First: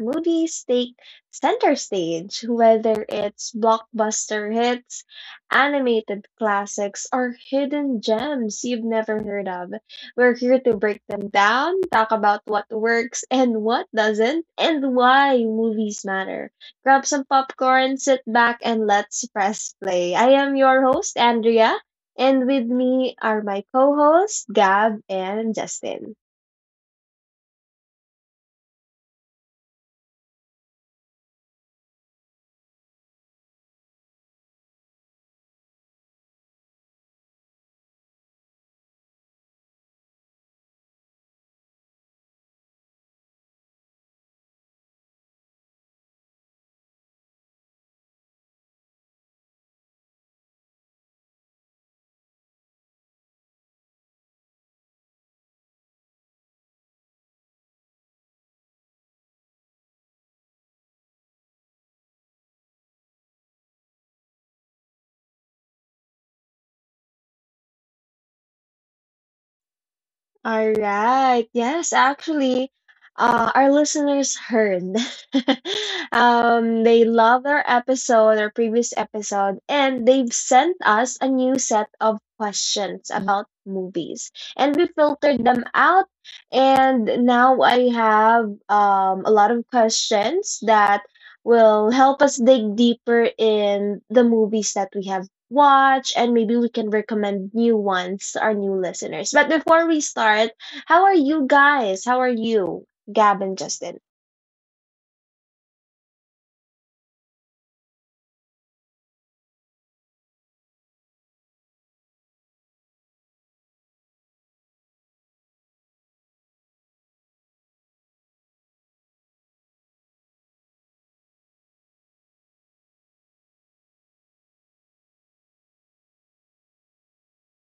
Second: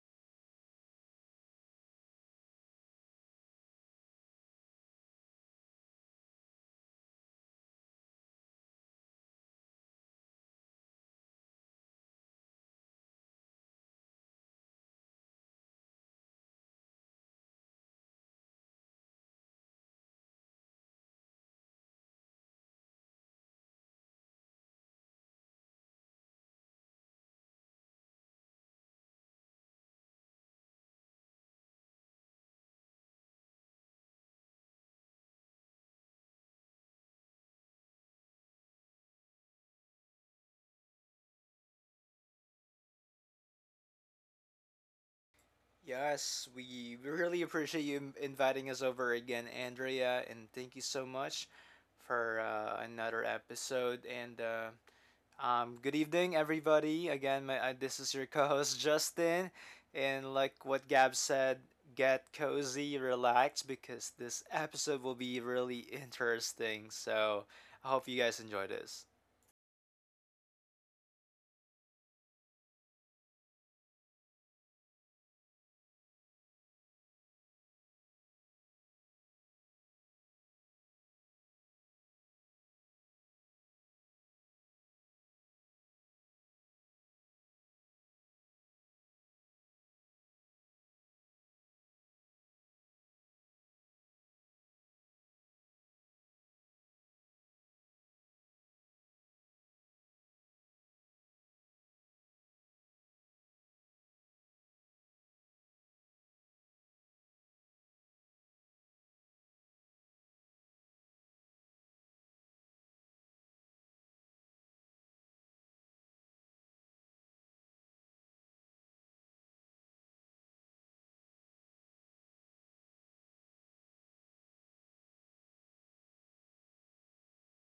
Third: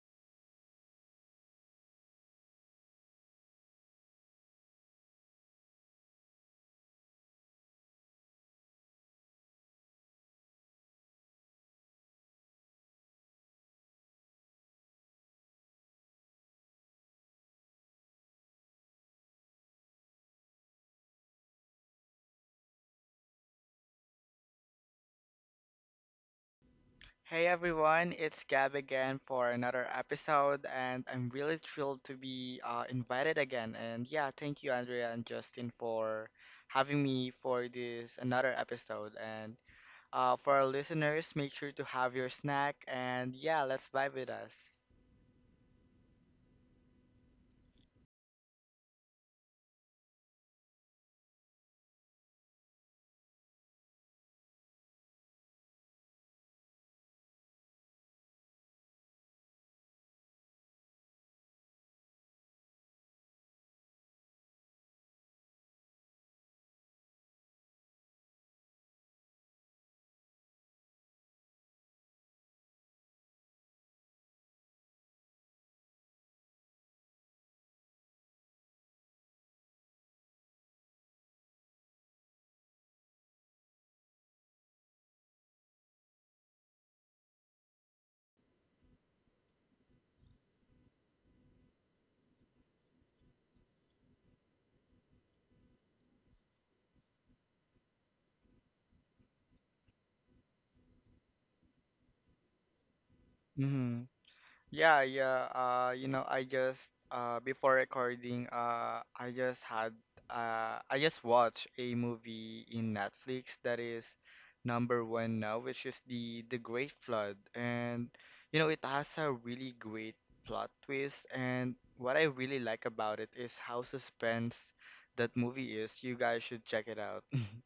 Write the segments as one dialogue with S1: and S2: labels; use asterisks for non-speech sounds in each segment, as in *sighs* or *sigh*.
S1: movies take center stage, whether it's blockbuster hits, animated classics, or hidden gems you've never heard of. We're here to break them down, talk about what works and what doesn't, and why movies matter. Grab some popcorn, sit back, and let's press play. I am your host, Andrea. And with me are my co hosts, Gab and Justin.
S2: Hey everyone, it's Gab again for another episode, and I'm really thrilled to be invited again. And yeah, thank you, Andrea and Justin, for having me for this another episode. And For our listeners, make sure to have your snack, and yeah, let's vibe with us.
S3: Yes, we really appreciate you inviting us over again, Andrea, and thank you so much for another episode. And good evening, everybody. Again, this is your co-host Justin, and like what Gab said, get cozy, relax, because this episode will be really interesting. So I hope you guys enjoy this.
S1: All right. Yes, actually, our listeners heard. *laughs* They love our episode, our previous episode, and they've sent us a new set of questions about movies. And we filtered them out. And now I have a lot of questions that will help us dig deeper in the movies that we have watch, and maybe we can recommend new ones to our new listeners. But before we start, how are you guys? How are you, Gab and Justin?
S2: Yeah, yeah. I just before recording, I just had I just watched a movie in Netflix that is number one now, which is the Great Flood, and you know, it has a really great plot twist, and what I really like about it is how suspense that movie is. You guys should check it out. *laughs*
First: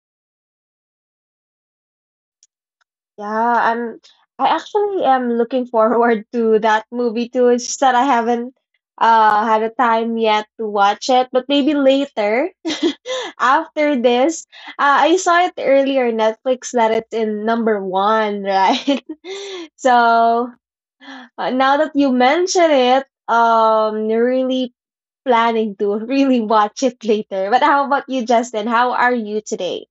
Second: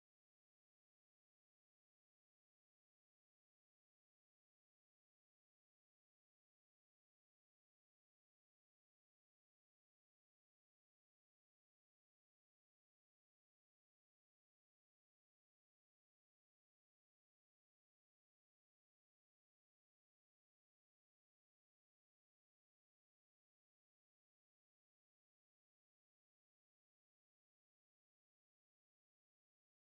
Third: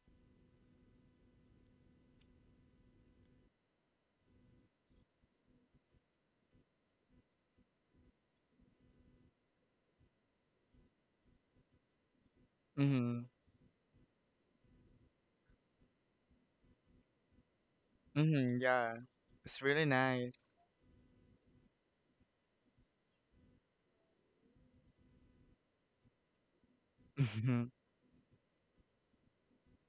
S1: Yeah, I'm. I actually am looking *laughs* forward to that movie too. It's just that I haven't had a time yet to watch it, but maybe later.
S2: Mm-hmm.
S1: *laughs* After this. I saw it earlier on Netflix that it's in number one,
S2: Mm-hmm. Yeah,
S1: right?
S2: it's
S1: *laughs*
S2: really nice. *laughs*
S1: So now that you mention it, really planning to *laughs* really watch it later.
S2: Mm-hmm.
S1: But how about you, Justin? How are you today?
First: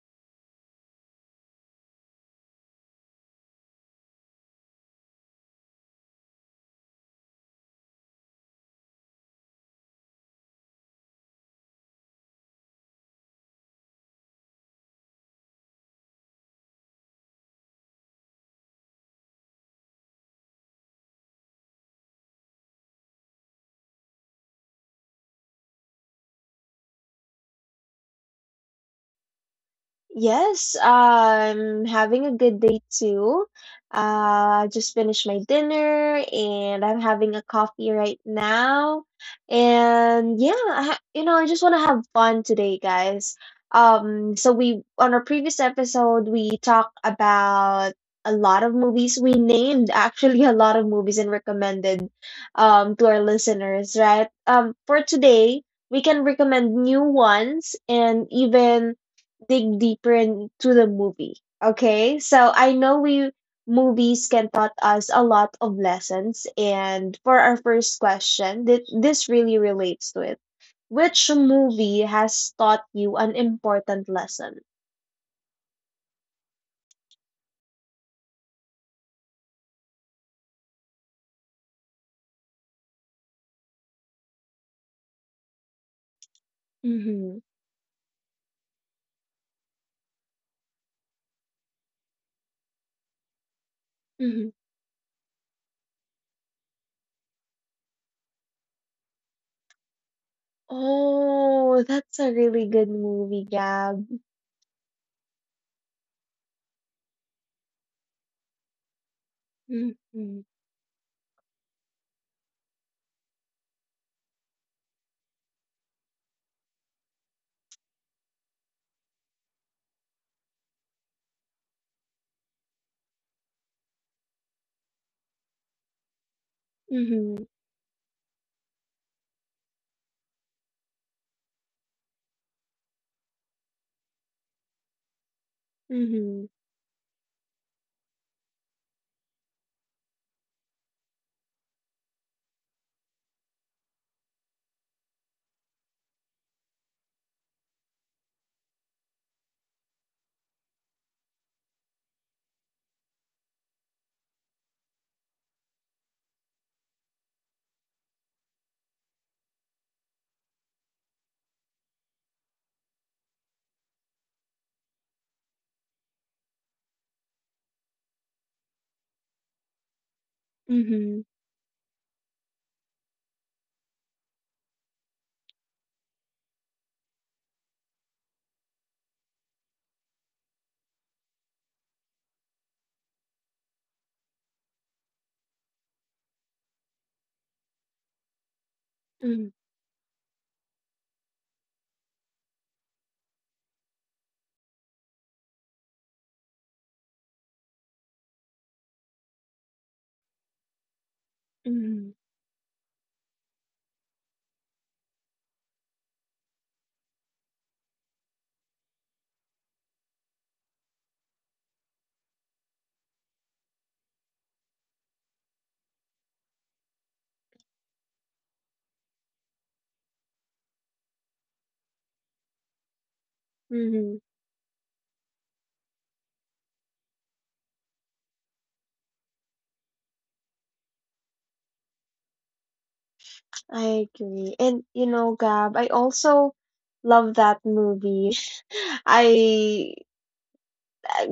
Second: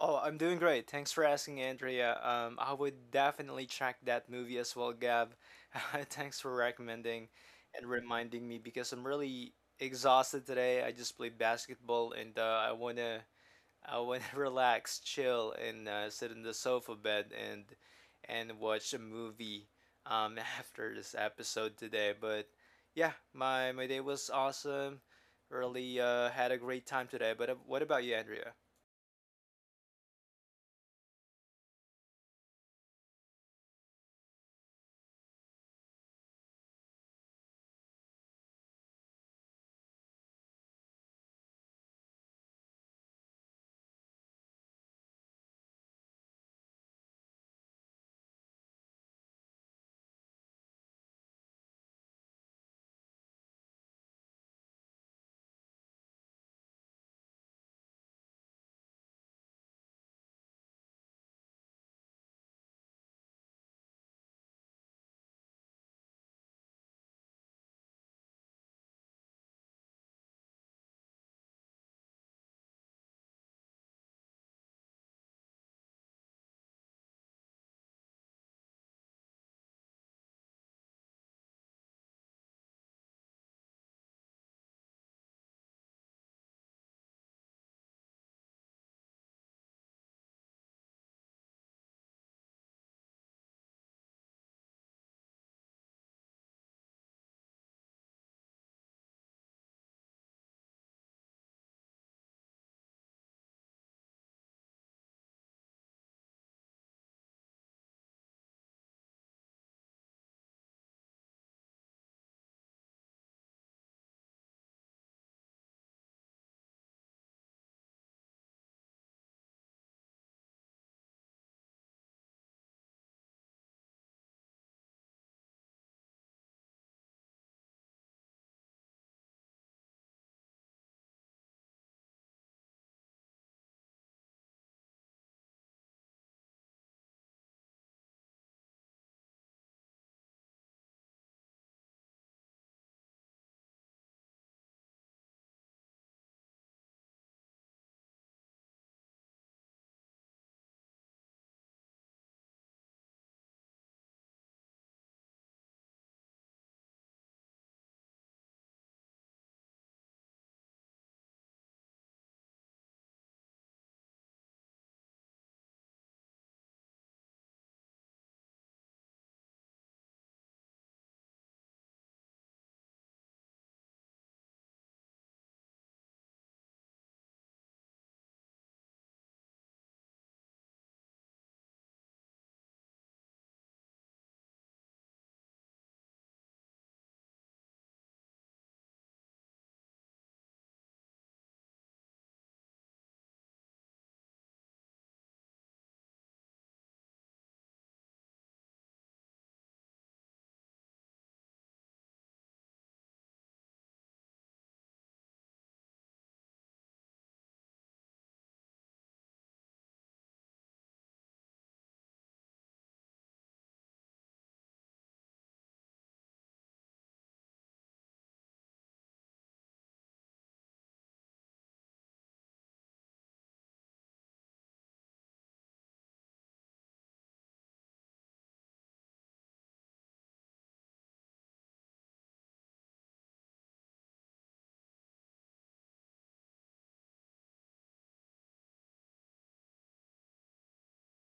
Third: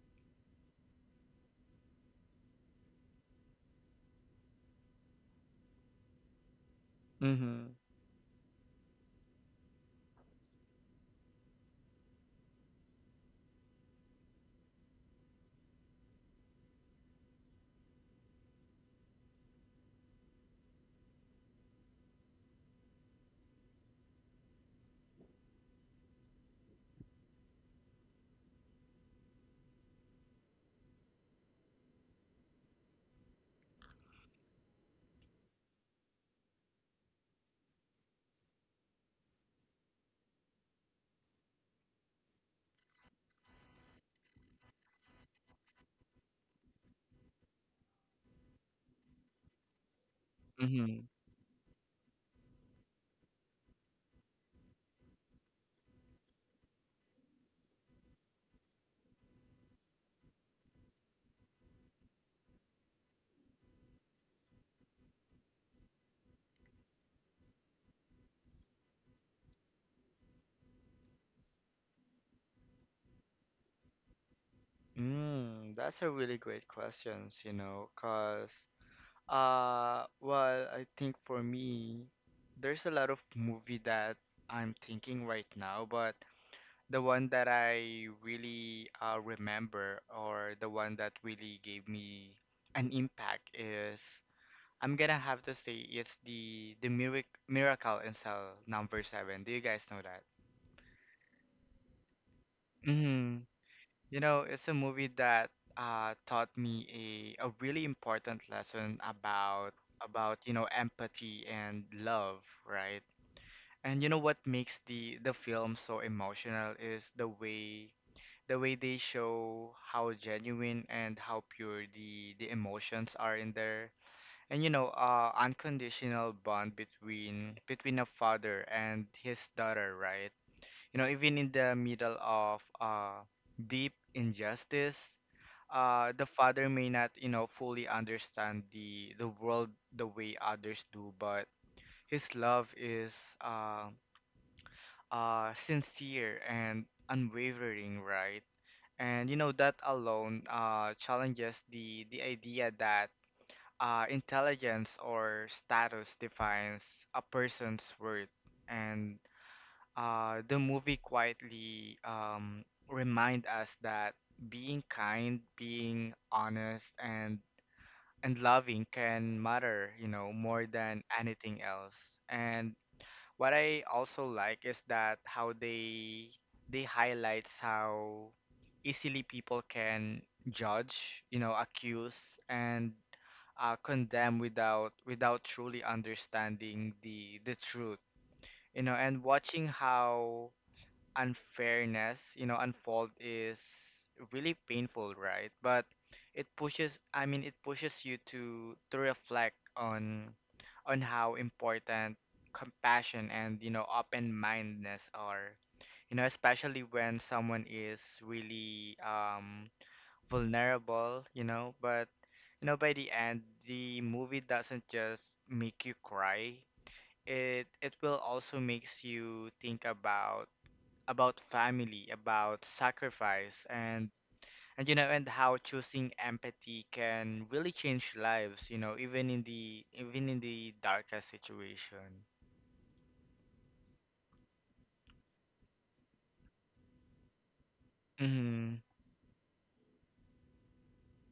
S3: Oh, I'm doing great. Thanks for asking, Andrea. I would definitely check that movie as well, Gab. *laughs* Thanks for recommending
S2: Mm-hmm.
S3: and reminding me because I'm really exhausted today. I just played basketball and I wanna *laughs* relax, chill, and sit in the sofa bed and watch a movie *laughs* after this episode today. But yeah, my day was awesome. Really had a great time today. But what about you, Andrea?
S1: Yes, I'm having a good day too. I just finished my dinner and I'm having a coffee right now. And yeah, I ha you know, I just want to have fun today, guys. So we on our previous episode we talked about a lot of movies. We named *laughs* actually a lot of
S2: Mm-hmm.
S1: movies and recommended to our listeners, right? For today, we can recommend new ones and even dig deeper into the movie. Okay, so I know we movies can taught us a lot of lessons, and for our first question, this really relates to it. Which movie has taught you an important lesson?
S2: Mm, that's a really great questions, you know, cause well, I think for me there's a lot of movie that I'm thinking right now, but the one
S1: Mm-hmm.
S2: that I really remember or the one that really gave me an impact is
S1: Mm-hmm.
S2: I'm gonna have to say it's the Miracle in Cell number 7. Do you guys know
S1: Oh, that's a really good
S2: that?
S1: movie, Gab.
S2: You know, it's a movie that taught me a really important lesson about
S1: Mm-hmm.
S2: you know empathy and love, right? And you know what makes the film so emotional is the way they show how genuine and how pure the emotions are in there. And you know, unconditional bond
S1: Mm-hmm.
S2: between between a father and his daughter, right? You know, even in the middle of deep injustice, the
S1: Mm-hmm.
S2: father may not, you know, fully understand the world the way others do, but his love is uh, sincere and unwavering, right? And you know that alone challenges the idea that intelligence or status defines a person's worth. And The movie quietly remind us that being kind, being honest, and loving can matter, you know, more than
S1: Mm-hmm.
S2: anything else. And what I also like is that how they highlights how easily people can judge, you know, accuse and condemn without without truly understanding the truth, you know, and watching how unfairness, you know, unfold is really painful, right? But it pushes you to reflect on how
S1: Mm-hmm.
S2: important compassion and, you know, open-mindedness are. You know, especially when someone is really vulnerable, you know, but you know, by the end, the movie doesn't just make you cry. It will also makes you think about family, about sacrifice,
S1: Mm-hmm.
S2: and you know, and how choosing empathy can really change lives. You know, even in the darkest situation.
S1: I agree. And you know, Gab, I also love that movie.
S2: Mm-hmm.
S1: *laughs* I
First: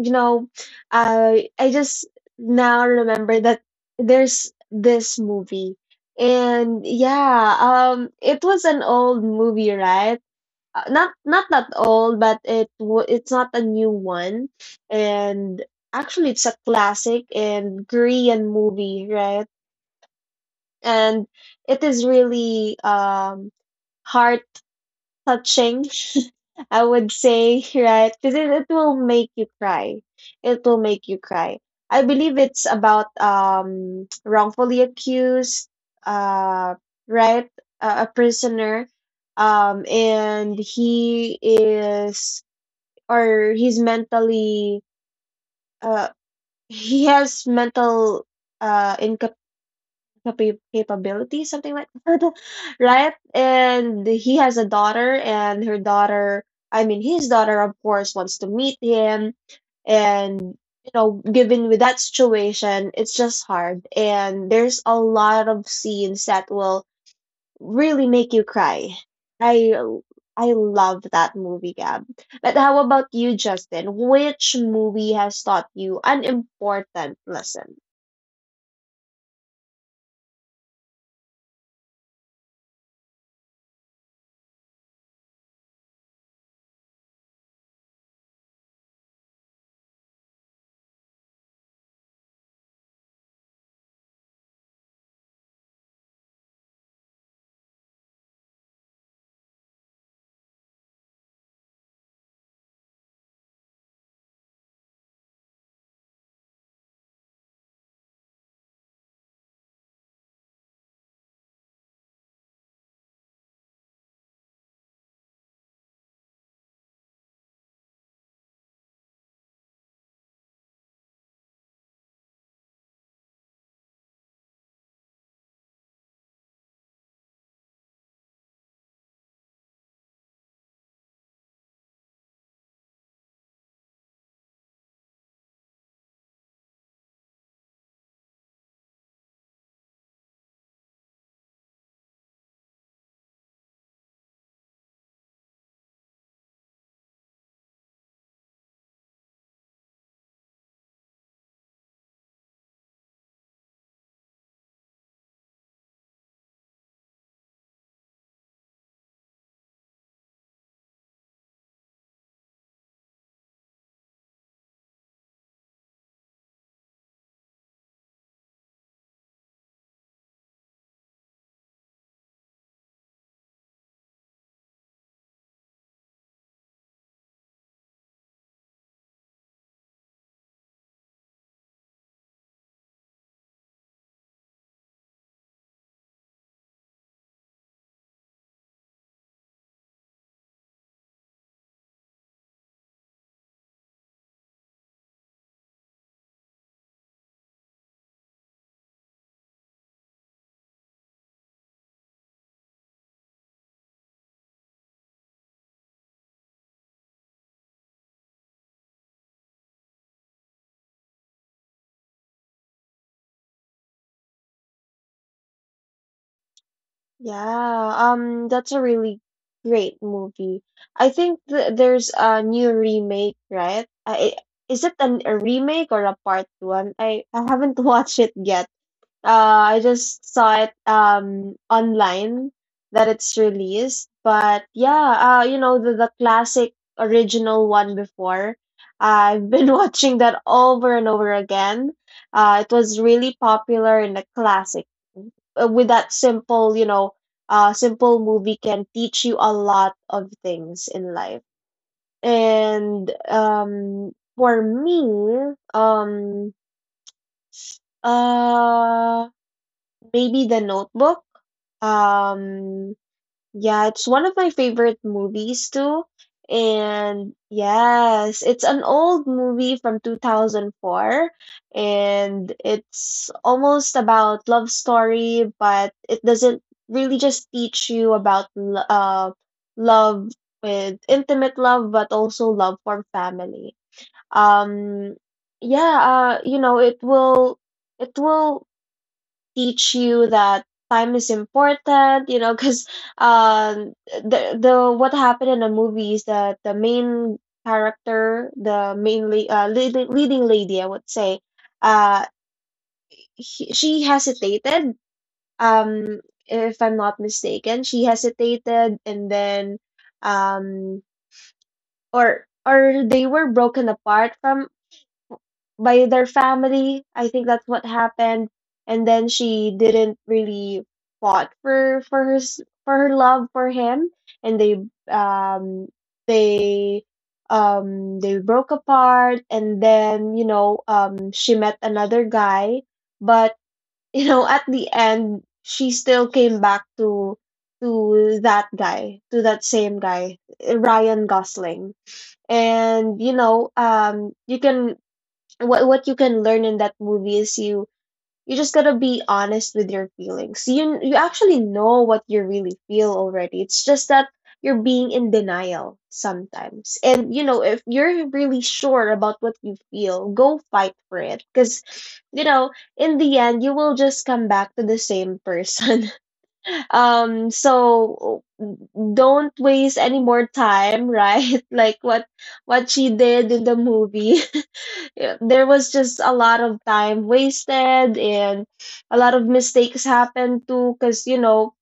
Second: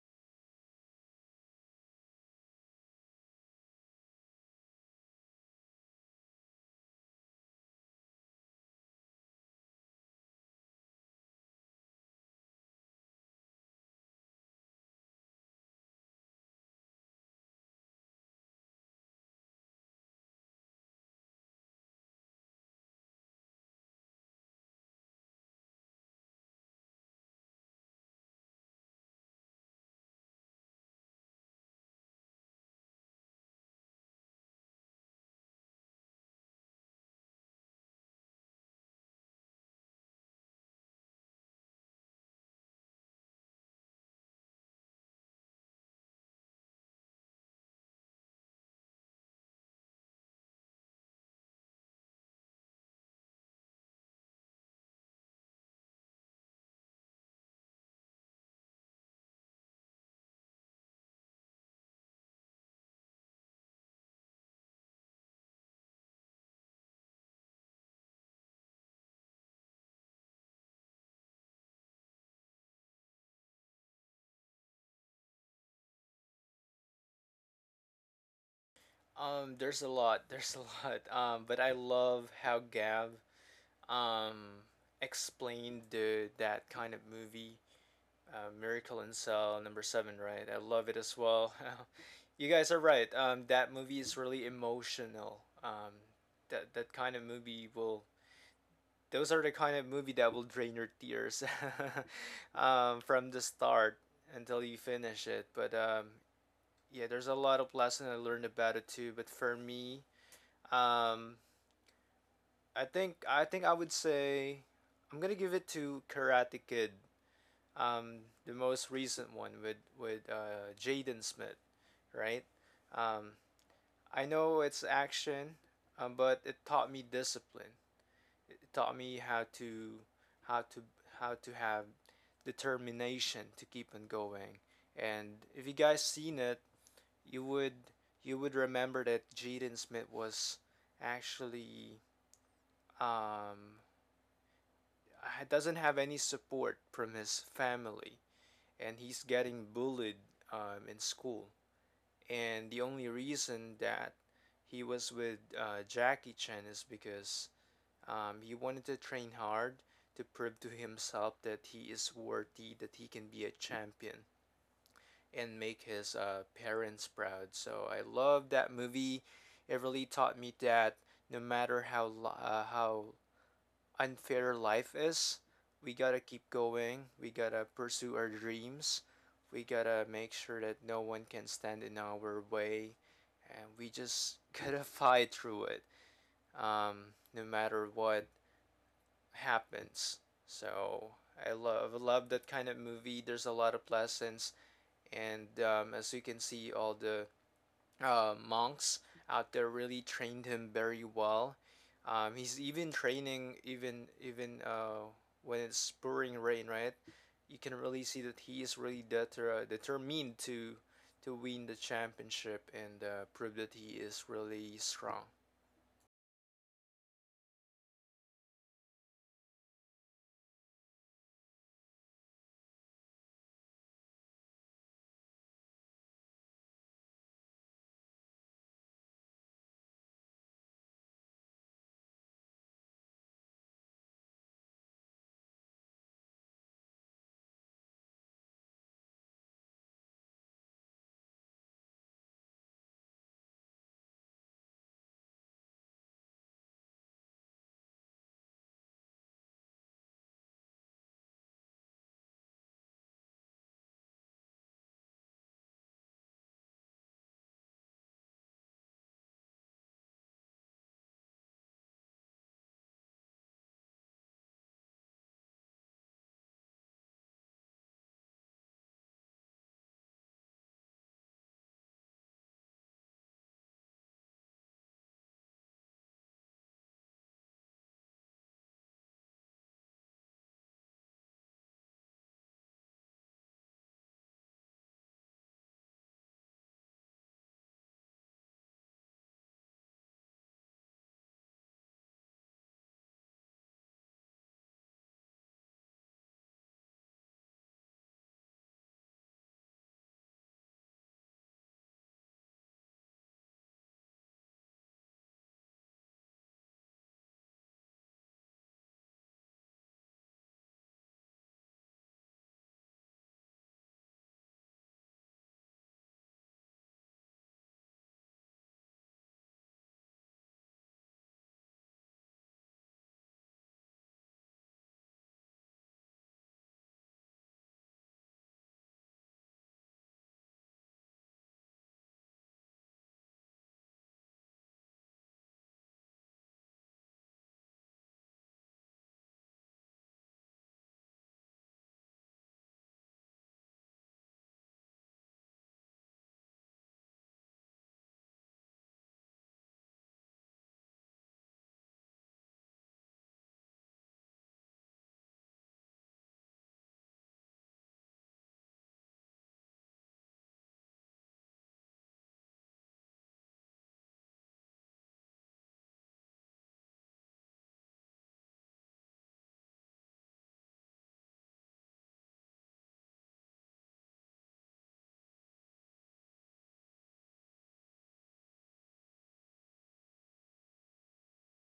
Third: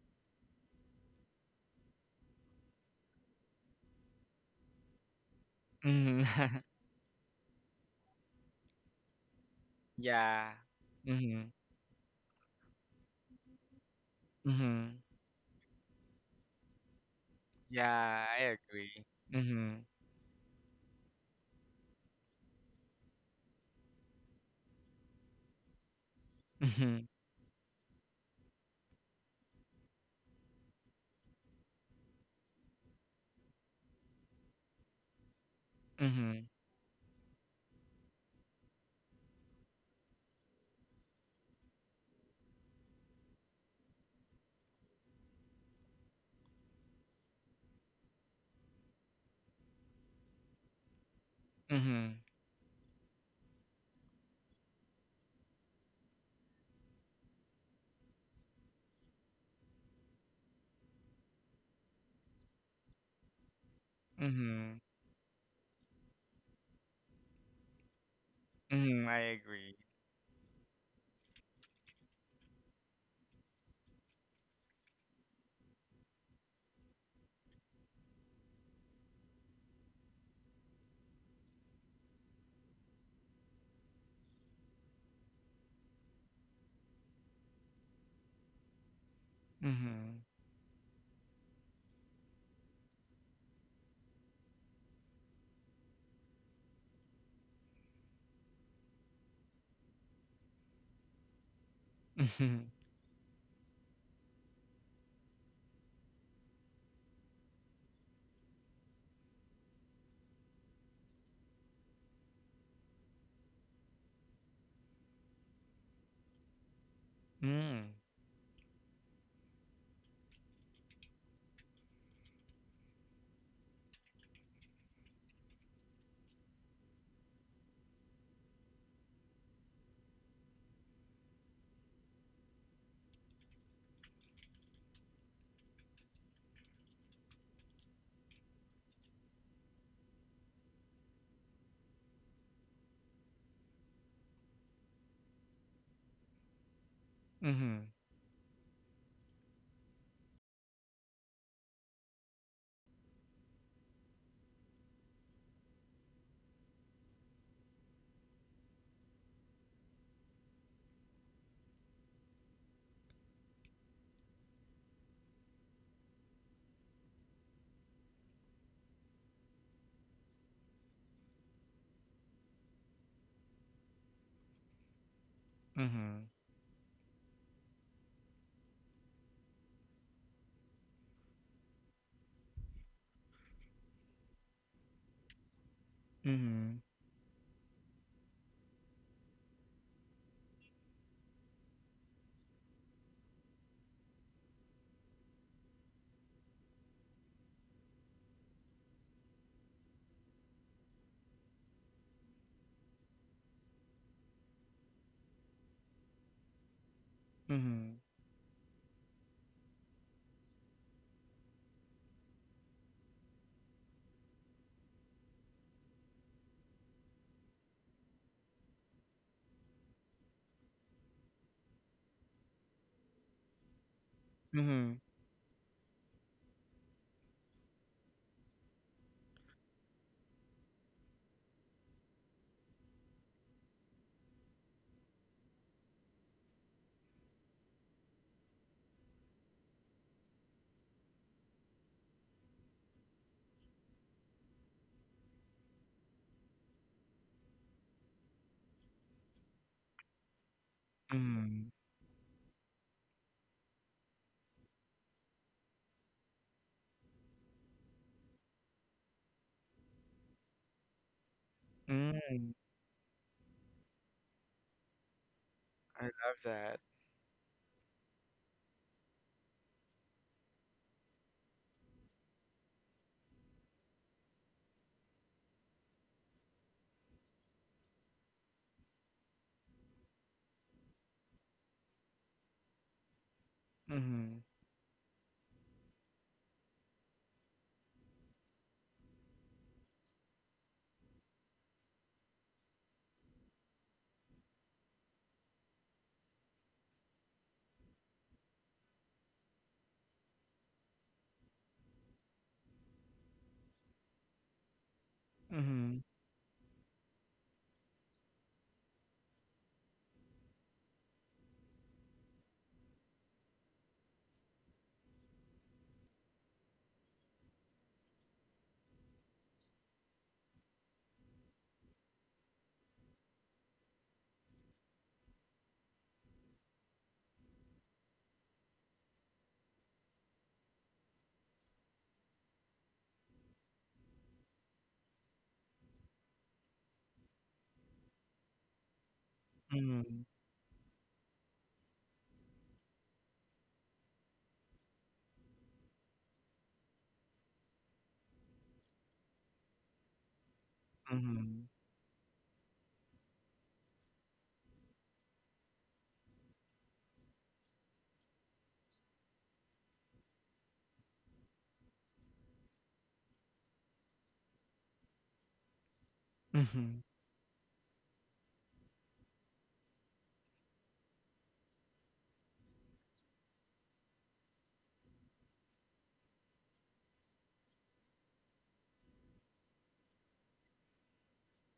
S1: you know, I just now remember that there's this movie.
S2: Mm-hmm. *laughs*
S1: And yeah, it was an old movie, right?
S2: Yeah.
S1: Not
S2: Mm-hmm.
S1: that old, but it's not a new one.
S2: Mm-hmm.
S1: And actually it's a classic and
S2: Yeah, I
S1: Korean
S2: agree.
S1: movie, right?
S2: Mm-hmm.
S1: And it is really heart touching, *laughs* I
S2: Mm-hmm.
S1: would say, right? Because it will make you cry. It will make you cry. I believe it's about *tsk* wrongfully accused,
S2: Mm-hmm.
S1: uh, right? A prisoner, and he is or he's mentally uh he has mental incapacity capability, something like *laughs*
S2: Mm-hmm.
S1: that, right? And he has a daughter, and her daughter, I mean, his daughter, of course, wants to meet him. And, you know, given with that situation, it's just hard. And
S2: Mm-hmm.
S1: there's a lot of scenes that will really make you cry.
S2: Mm-hmm. I
S1: I
S2: agree.
S1: I love that movie, Gab. But how about you, Justin? Which movie has taught you an important lesson?
S3: There's a lot. *laughs* There's a lot. But I love how Gav um explained the that kind of movie, Miracle in Cell number seven,
S2: Mm-hmm.
S3: right? I love it as well. *laughs* You guys are right. That movie is really emotional. That kind of movie will. Those are the kind of movie that will drain your tears,
S2: Mm-hmm.
S3: *laughs* from the start until you finish it. But yeah, there's a lot of lesson I learned about it too. But for me, um, I think I would say I'm gonna give it to Karate Kid. The most recent one with Jaden Smith, right? Um, I know it's action, but it taught me discipline. It taught me how to how to have determination to keep on going. And if you guys seen it, you would you would remember that Jaden Smith was actually um, doesn't have any support from his
S2: Mm-hmm.
S3: family and he's getting bullied in school. And the only reason that he was with Jackie Chan is because he wanted to train hard to prove to himself that he is worthy, that he can be a champion and make his parents proud. So I love that movie. It really taught me that no matter how unfair life is. We gotta
S2: Mm-hmm.
S3: keep going. We gotta pursue our dreams. We gotta make sure that no one can stand in our way. And we just *laughs* gotta fight through it,
S2: Mm-hmm. Mm-hmm.
S3: no matter what happens. So I love that kind of movie. There's a lot of lessons, and as you can see, all the monks out there really trained him very well. He's even training even when it's pouring rain, right? You can
S2: Mm-hmm.
S3: really see that he is really determined to win the championship and prove that he is really strong.
S1: Yeah, that's a really great movie. I think th there's a new remake, right? Is it
S2: Mm-hmm.
S1: a remake or a part one? I haven't *laughs* watched it yet. I just saw it online that it's released. But yeah, you know the classic original one before. I've been *laughs* watching that over and over again. It was really popular in the classic with that simple, you know, simple movie can teach you a lot of things in life.
S2: Mm-hmm.
S1: And for me, uh, maybe The Notebook.
S2: Mm-hmm.
S1: Um, yeah, it's one of my favorite movies too.
S2: I love that.
S1: And yes, it's an old movie from 2004 and it's almost about love story, but it doesn't really just teach you about love with intimate love but also love for family.
S2: Mhm.
S1: Um yeah, you know, it will teach you that time is important you know because um the what happened in the movie is that the main character the leading, leading lady I would say uh she hesitated,
S2: Mhm.
S1: um if I'm not mistaken she hesitated and then um or they were broken apart from by their family. I think that's what happened. And then she didn't really fought for for her love for him, and they um they they broke apart. And then you know she met another guy, but *laughs* you know at the end she still came back to that guy, to that same
S2: Mhm.
S1: guy, Ryan Gosling, and you know you can what you can learn in that movie is you you just gotta be honest with your feelings. You actually
S2: Mhm.
S1: know what you really feel already. It's just that you're being in denial sometimes. And you know, if you're really sure about what you feel, go fight for it. Because you know, in the end, you will just come back to the same person. *laughs*
S2: Mhm.
S1: So don't waste any more time, right? *laughs* Like what she did in the movie, yeah, there was just a lot of time wasted and a lot of mistakes happened too because you know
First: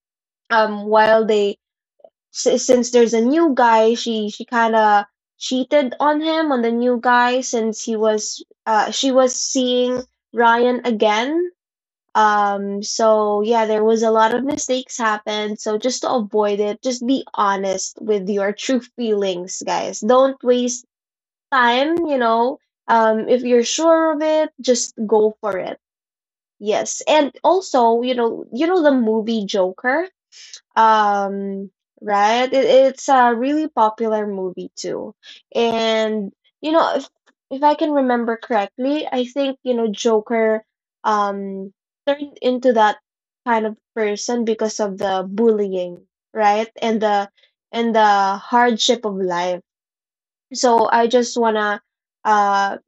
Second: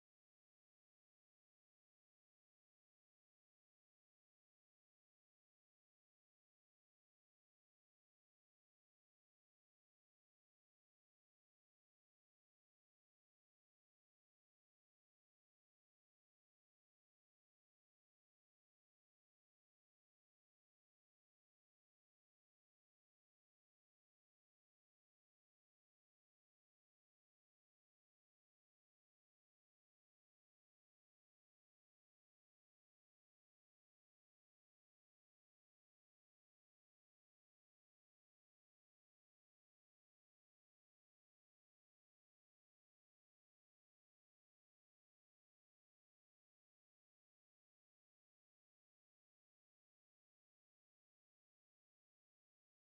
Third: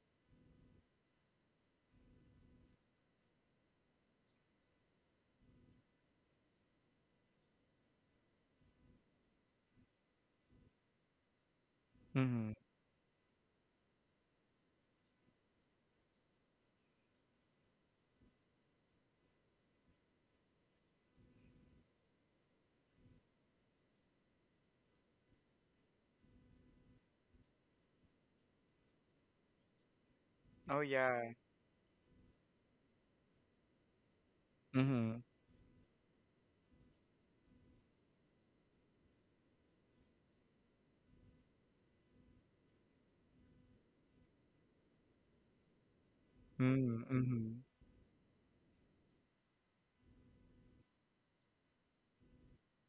S1: while they since there's a new guy she kind of cheated on him on the new guy since he was she was seeing Ryan again,
S2: Mhm.
S1: so yeah there was a lot of mistakes happened so just to avoid it just be honest with your true feelings guys don't waste time, you know, if you're sure of it, just go for it. Yes. And also, you know the movie Joker,
S2: Oh yeah.
S1: um, right? It, it's a really popular movie too.
S2: Mhm.
S1: And you know, if I can remember correctly, I think, you know, Joker um turned into that kind of person because of the bullying, right?
S2: Mhm. Mhm.
S1: And the hardship of life. So I just wanna uh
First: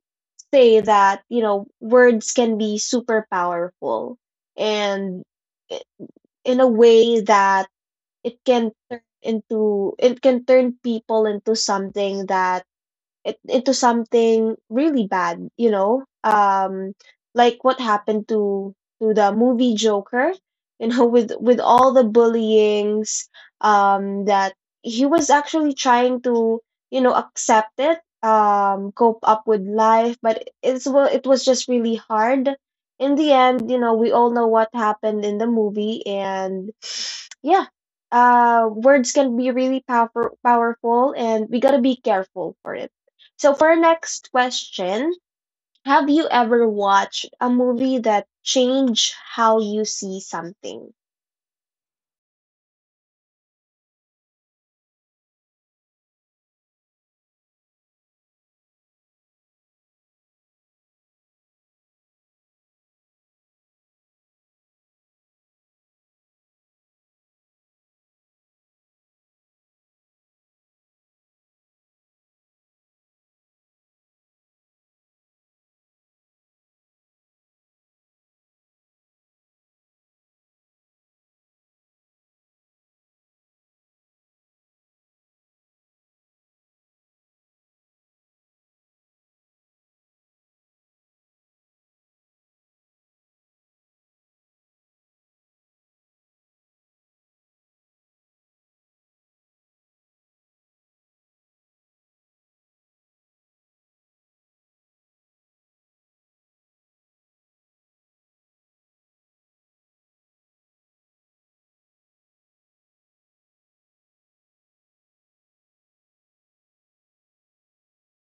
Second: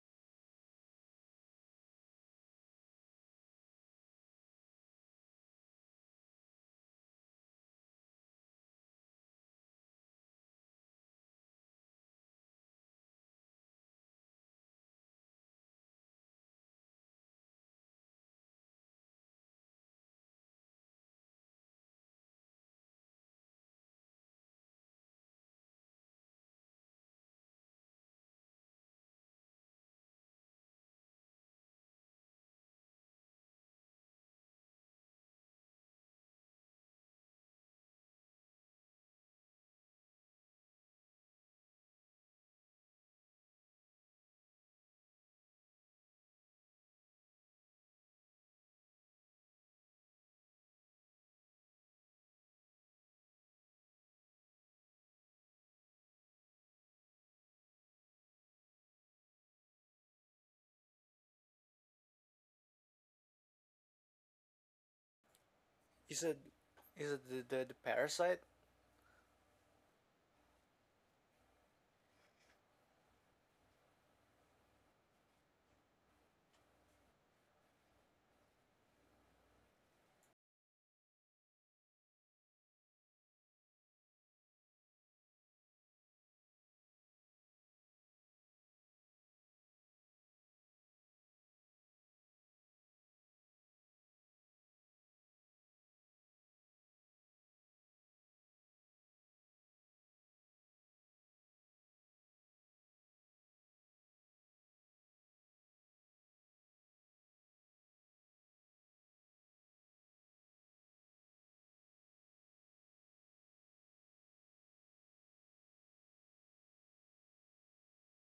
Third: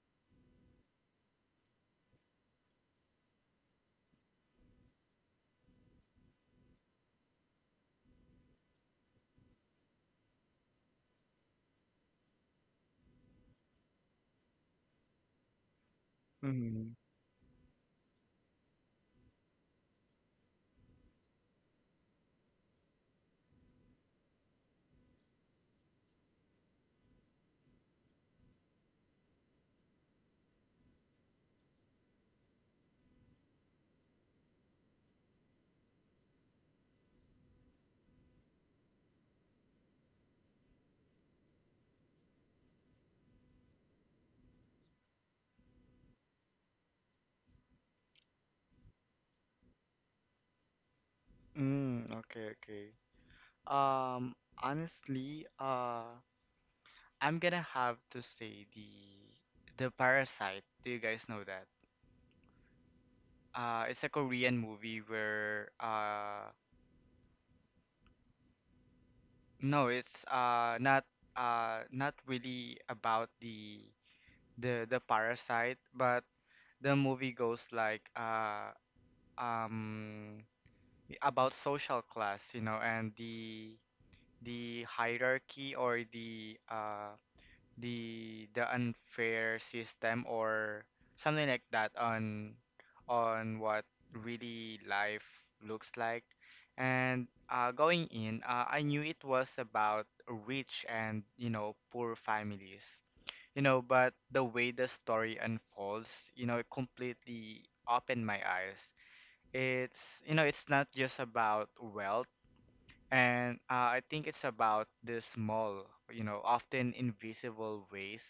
S1: say that you know words can be super powerful and i- in a way that it can turn people into something that into something really bad, you know,
S2: Mhm.
S1: like what happened to the movie Joker, *laughs* you know with all the bullyings that he was actually trying to you know accept it, cope up with life, but it's well it was just really hard in the end. You know we all know what happened in the movie, and *sighs* yeah words can be really powerful and we got to be careful for it. So, for our next question, have you ever watched a movie that changed how you see something?
S2: Mm. Okay. Okay. Um. Honestly, I'm gonna have to say the Parasite. Do you guys know that? It's a Korean movie where
S3: Is it is it the parasite?
S2: no, it's not not really about the parasite, but the movie goes like um about social class, you know, and the hierarchy or the unfair system or something like that on what really life looks like. And Going in, I knew it was about rich and you know poor families you know, but the way the story unfolds, you know, it completely opened my eyes. It's, you know, it's not just about wealth, and I think it's about the small, you know, often invisible ways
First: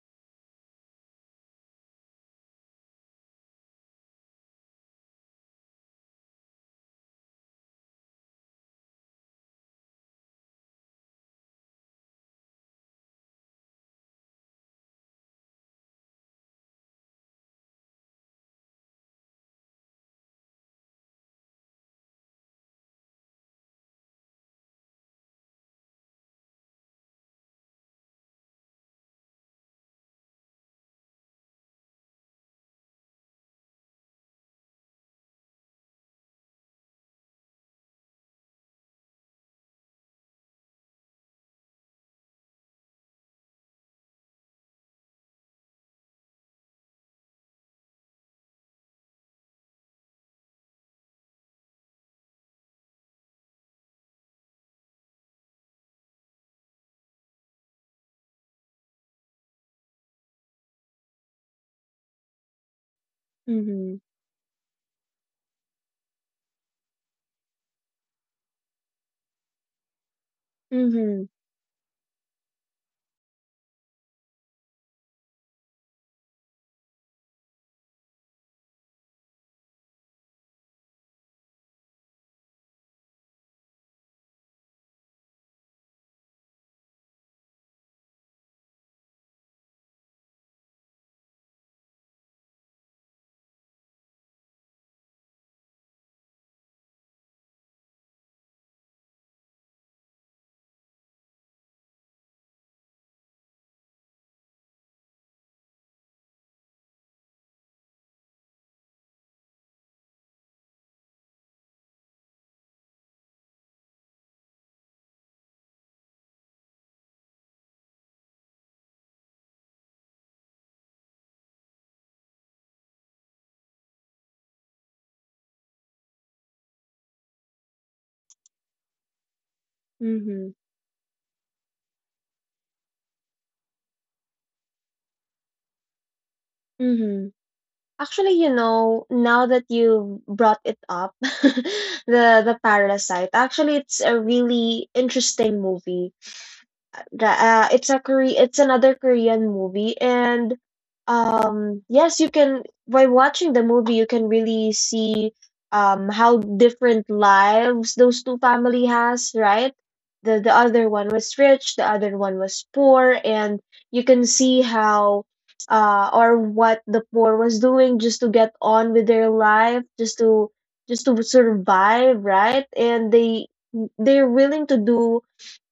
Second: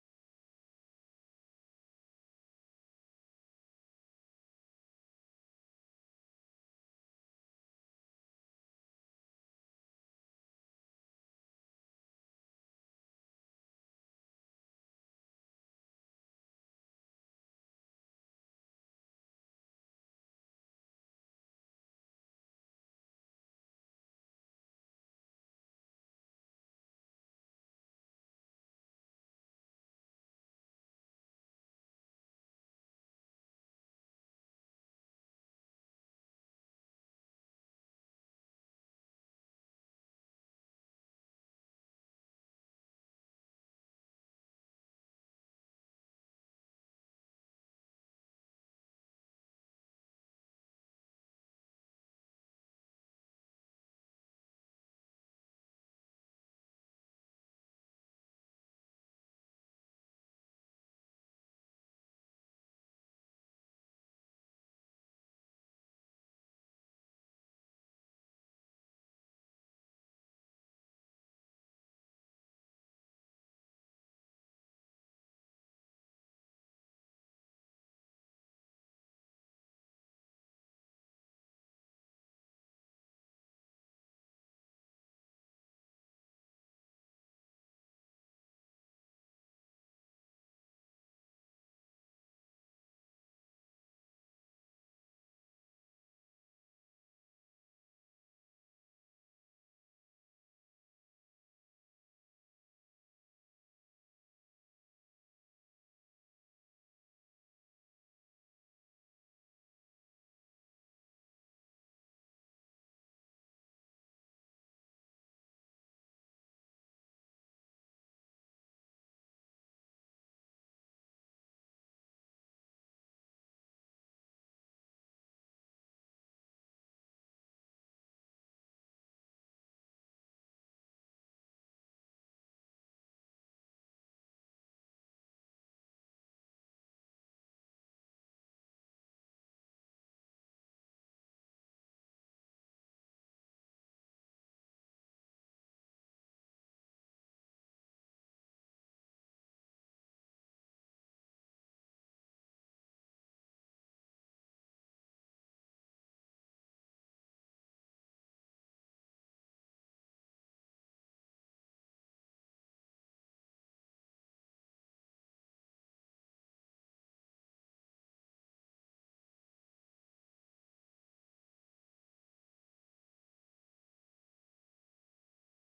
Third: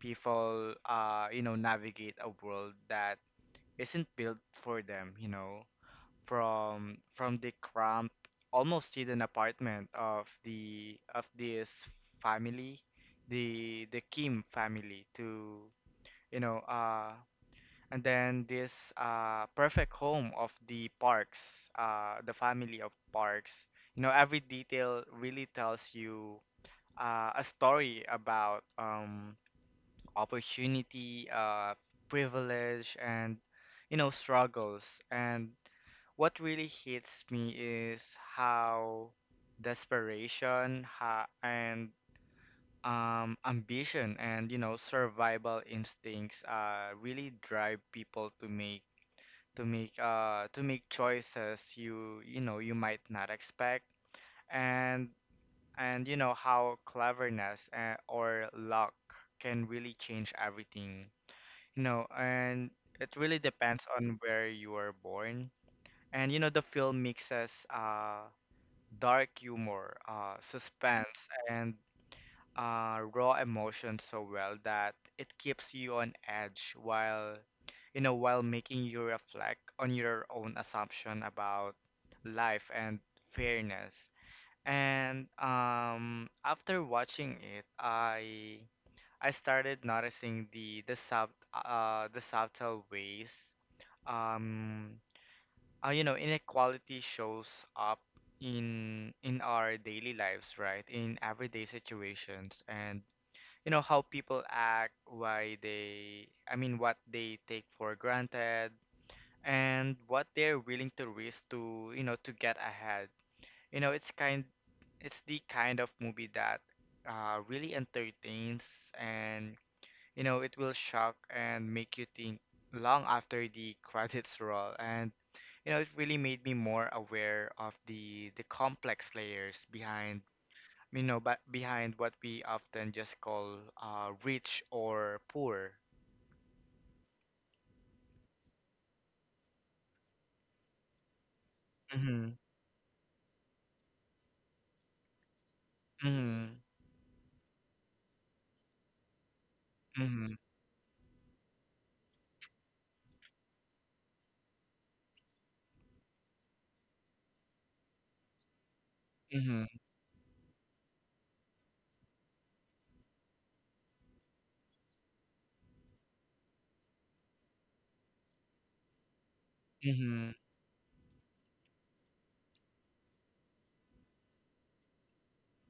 S2: people, you know, navigate a world that isn't built for them, you know, from the cramped, almost hidden apartment of the of this family the Kim family to you know uh and then this perfect home of the Parks, the family of Parks, you know every detail really tells you a story about opportunity, privilege and you know struggles, and what really hits me is how desperation ha and ambition and you know survival instincts really drive people to make choices you you know you might not expect, and and you know how cleverness or luck can really change everything you know, and it really depends
S1: Mm-hmm.
S2: on where you were born. And you know the film mixes dark humor,
S1: Mm-hmm.
S2: suspense and raw emotion so well that it keeps you on edge while you know while making you reflect on your own assumption about life and fairness. And After watching it, I started noticing the sub the subtle ways um you know inequality shows up in our daily lives, right, in everyday situations, and you know how people act, why they I mean what they take for granted and what they're willing to risk to you know to get ahead. You know it's the kind of movie that really entertains, and you know it will shock and make you think long after the *laughs* credits roll. And you know it really made me more aware of the complex layers behind
S1: Mm-hmm.
S2: you know, but behind what we often just call rich or poor.
S1: Mm-hmm. Actually, you know, now that you brought it up, *laughs*
S2: Mm-hmm.
S1: the parasite. Actually, it's a really interesting movie.
S2: Mm-hmm.
S1: It's a it's another Korean movie
S2: Mm-hmm.
S1: and yes you can, by watching the movie you can really see how different lives those two family has, right? The other one was rich, the other one was poor, and you can see how or what the poor was doing just to get on with their life,
S2: Mm-hmm.
S1: just to survive, right? And they they're willing to do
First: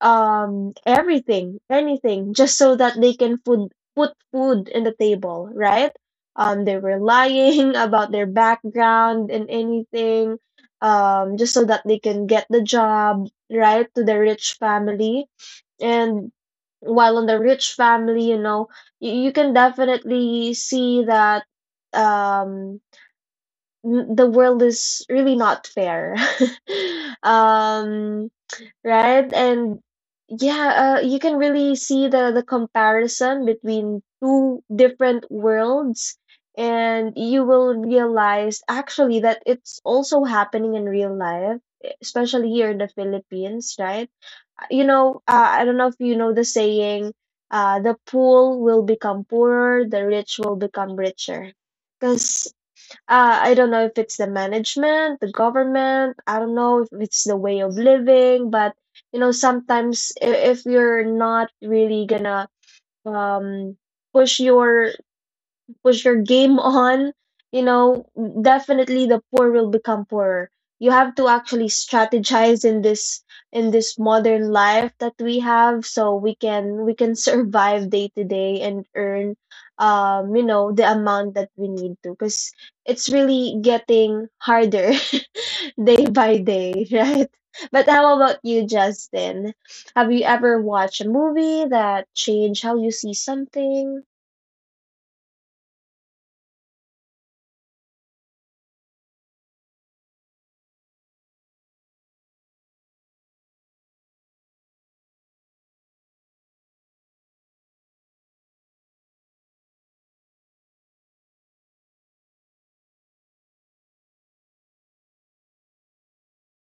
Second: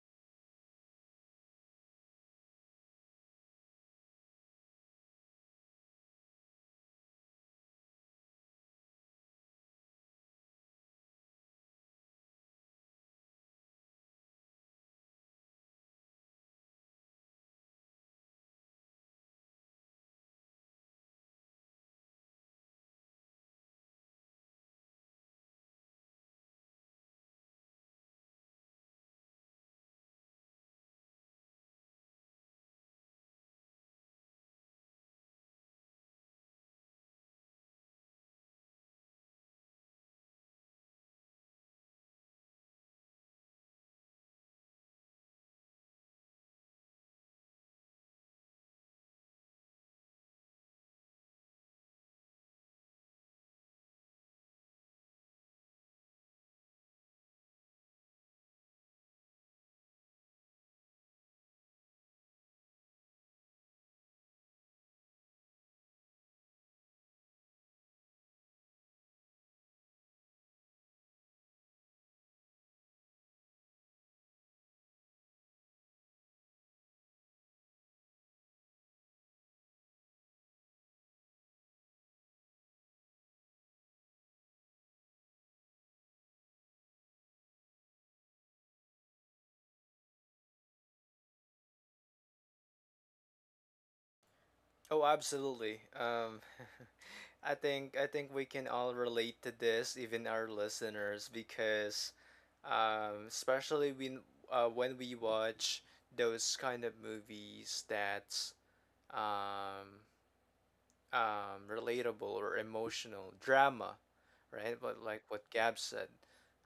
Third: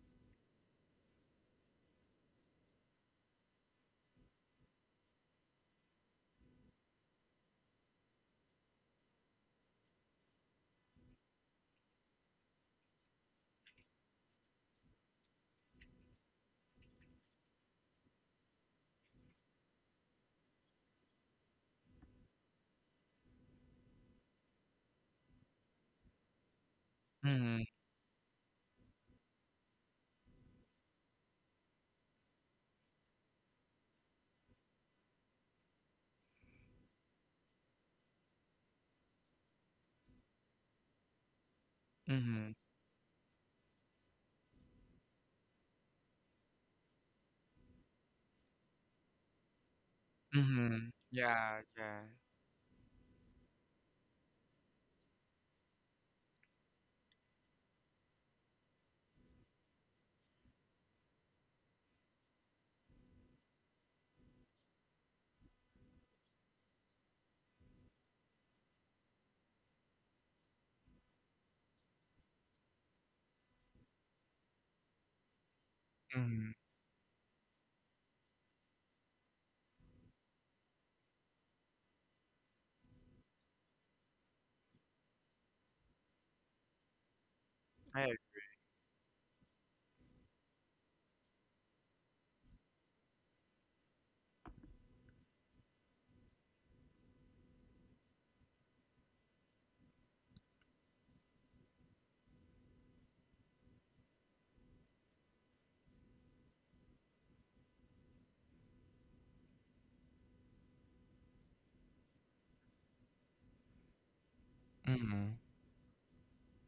S1: everything anything just so that they can food put food in the table, right? They were lying *laughs* about their background and anything, just so that they can get the job right to the rich family. And while on the rich family you know you, you can definitely see that um the world is really not fair, *laughs*
S2: Mm-hmm. Uh-huh. Mm.
S1: um right? And yeah, you can really see the comparison between two different worlds, and you will realize actually that it's also happening in real life,
S2: Mm-hmm.
S1: especially
S2: Mm-hmm.
S1: here in the Philippines, right? You know, I don't know if you know the saying, the poor will become poorer, the rich will
S2: Mm-hmm.
S1: become richer.
S2: Yeah, yeah.
S1: Because I don't know if it's the management, the government. I don't know if it's the way of living, but you know, sometimes if you're not really gonna um push your push your game on, you know, definitely the poor will become poorer. You have to actually strategize in this modern life that we have so
S2: Mm-hmm.
S1: we can *laughs* survive day to day and earn you know the amount that we need to, because it's really getting harder *laughs* day by day. *laughs* Right? But
S2: I
S1: how about you, Justin? Have you ever watched a movie that changed how you see something?
S3: Oh, absolutely. *laughs* I think we can all relate to this, even our listeners, because especially when we watch those kind of movies that's um, relatable or emotional drama, right? But like
S2: mm-hmm.
S3: what Gab said,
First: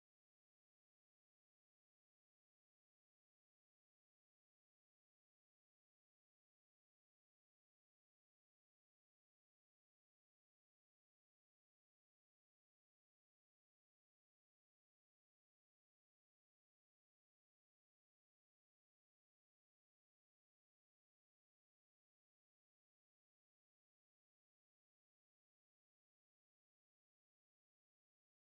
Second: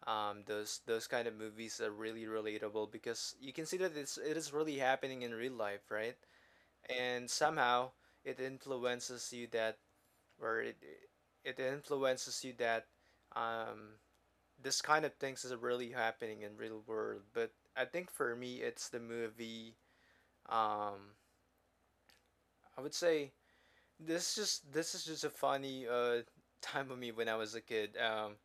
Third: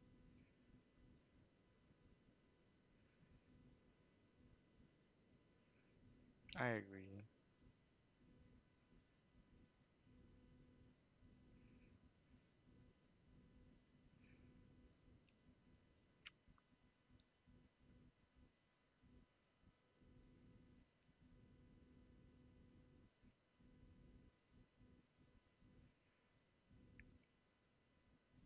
S3: those kind of movies are really relatable because you can see that it is really happening in real life, right?
S2: I agree.
S3: And somehow it influences you that where it influences you that um, this kind of things is really happening in real world. But I think for me, it's the movie. Um, I would say this is just a funny time of me when I was a kid. Um,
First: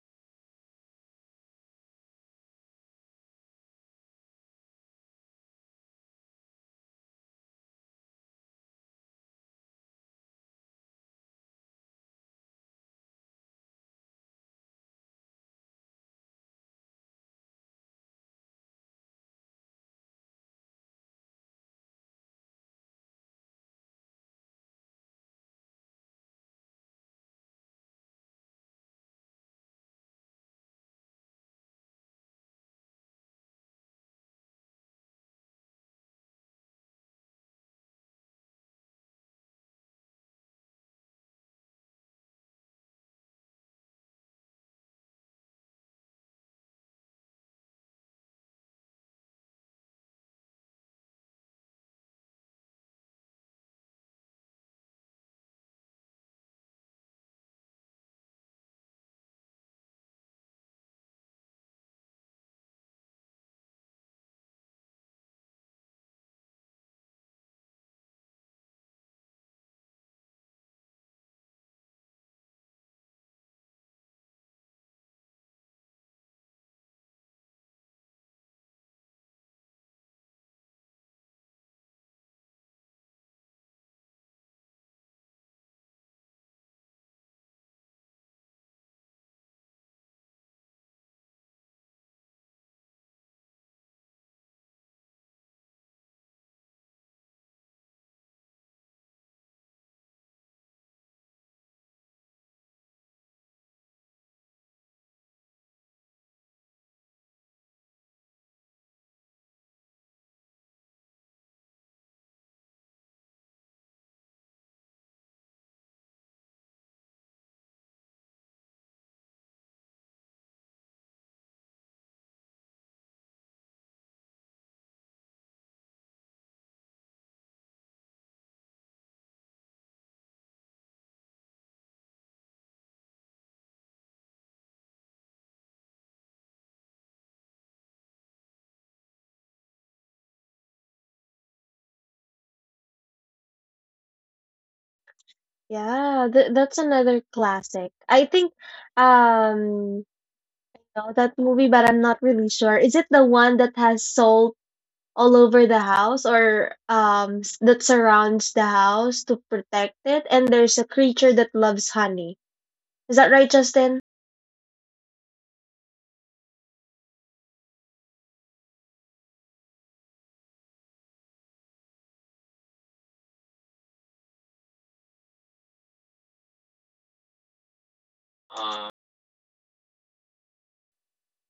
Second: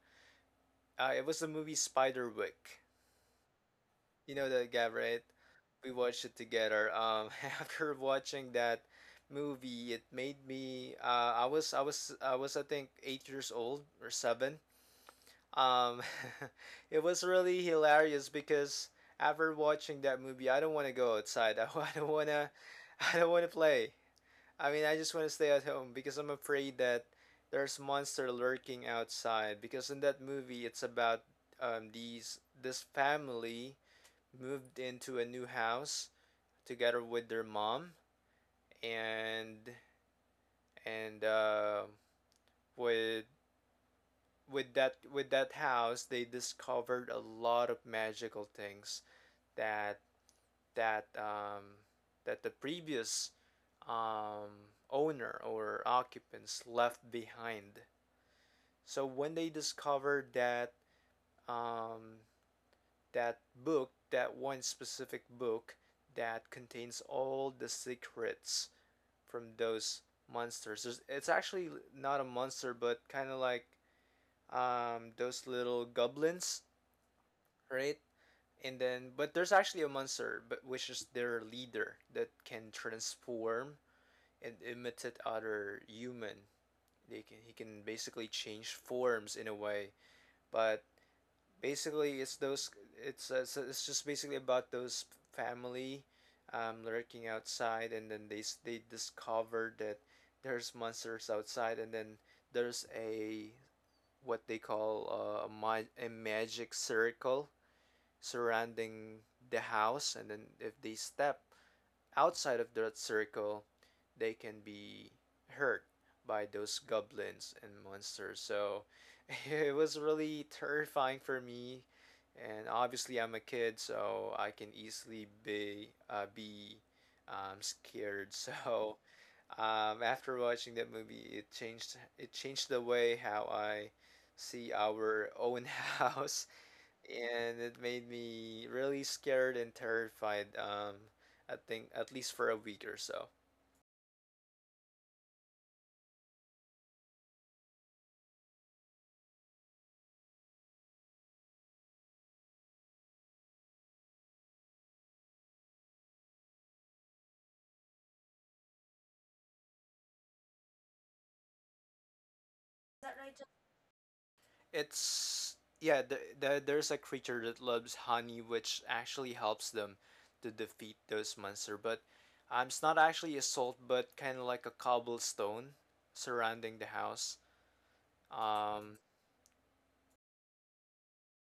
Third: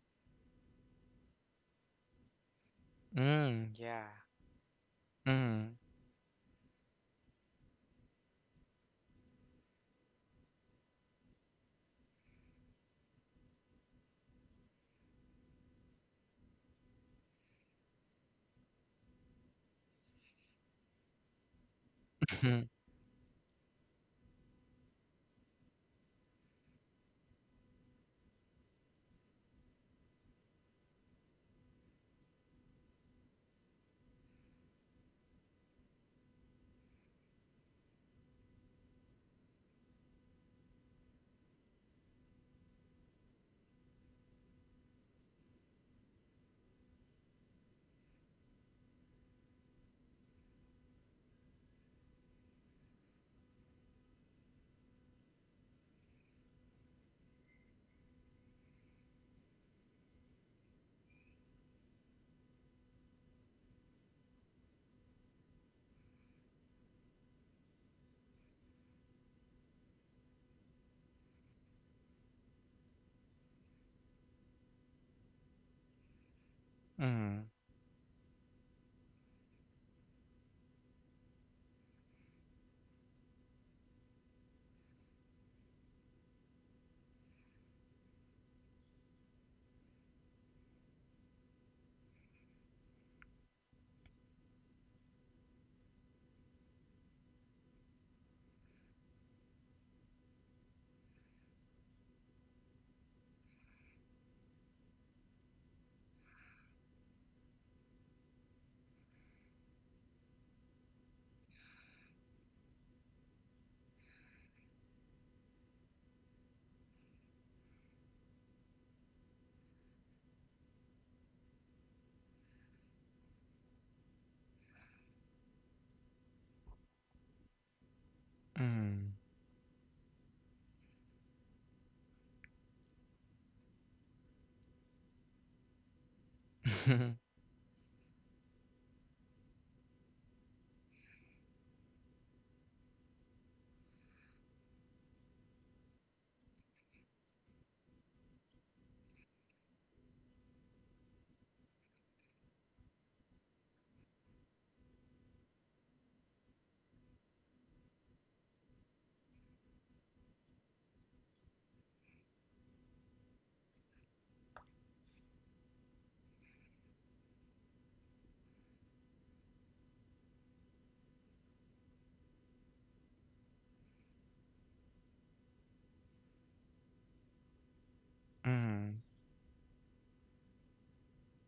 S3: uh, It was the movie Spiderwick.
S2: Mm. Yeah.
S3: You know that guy, right?
S2: Mm.
S3: We watched it together. *laughs* After watching that movie, it made me. I was I think 8 years old or 7. Um, *laughs* it was really hilarious because after watching that movie, I don't want to go outside. *laughs* I don't want to.
S2: Mm.
S3: *laughs* I don't want to play. I mean, I just want to stay at home because I'm afraid that there's monster lurking outside. Because in that movie, it's about these this family moved into a new house together with their mom and and uh, with with that with that house they discovered a lot of magical things that that um, that the previous owner or occupants left behind. So when they discovered that um, that book, that one specific book that contains all the secrets from those monsters. It's actually not a monster, but kind of like those little goblins,
S2: Mm.
S3: right? And then but there's actually a monster but which is their leader that can transform and imitate other human. They can he can basically change forms in a way, but basically it's just basically about those family lurking outside, and then they discover that there's monsters outside, and then there's a what they call a magic circle surrounding the house, and then if they step outside of that circle they can be hurt by those goblins and monsters. So *laughs* it was really terrifying for me, and obviously I'm a kid, so I can easily be scared. *laughs* So
S2: Mm.
S3: after watching that movie, it changed the way how I see our own *laughs* house, and it made me really scared and terrified. I think at least for a week or so.
S1: Yeah, that's another classic. I think, um, you know that movie, but I'm not really sure. Is it the one that has salt all over the house or that surrounds the house to protect it? And there's a creature that loves honey.
S3: Is that
S1: Is that
S3: right, John?
S1: right, Justin?
S3: It's Yeah. There's a creature that loves honey, which actually helps them to defeat those monster. But it's not actually a salt, but kind of like a cobblestone surrounding the house. Um,
S2: Mm.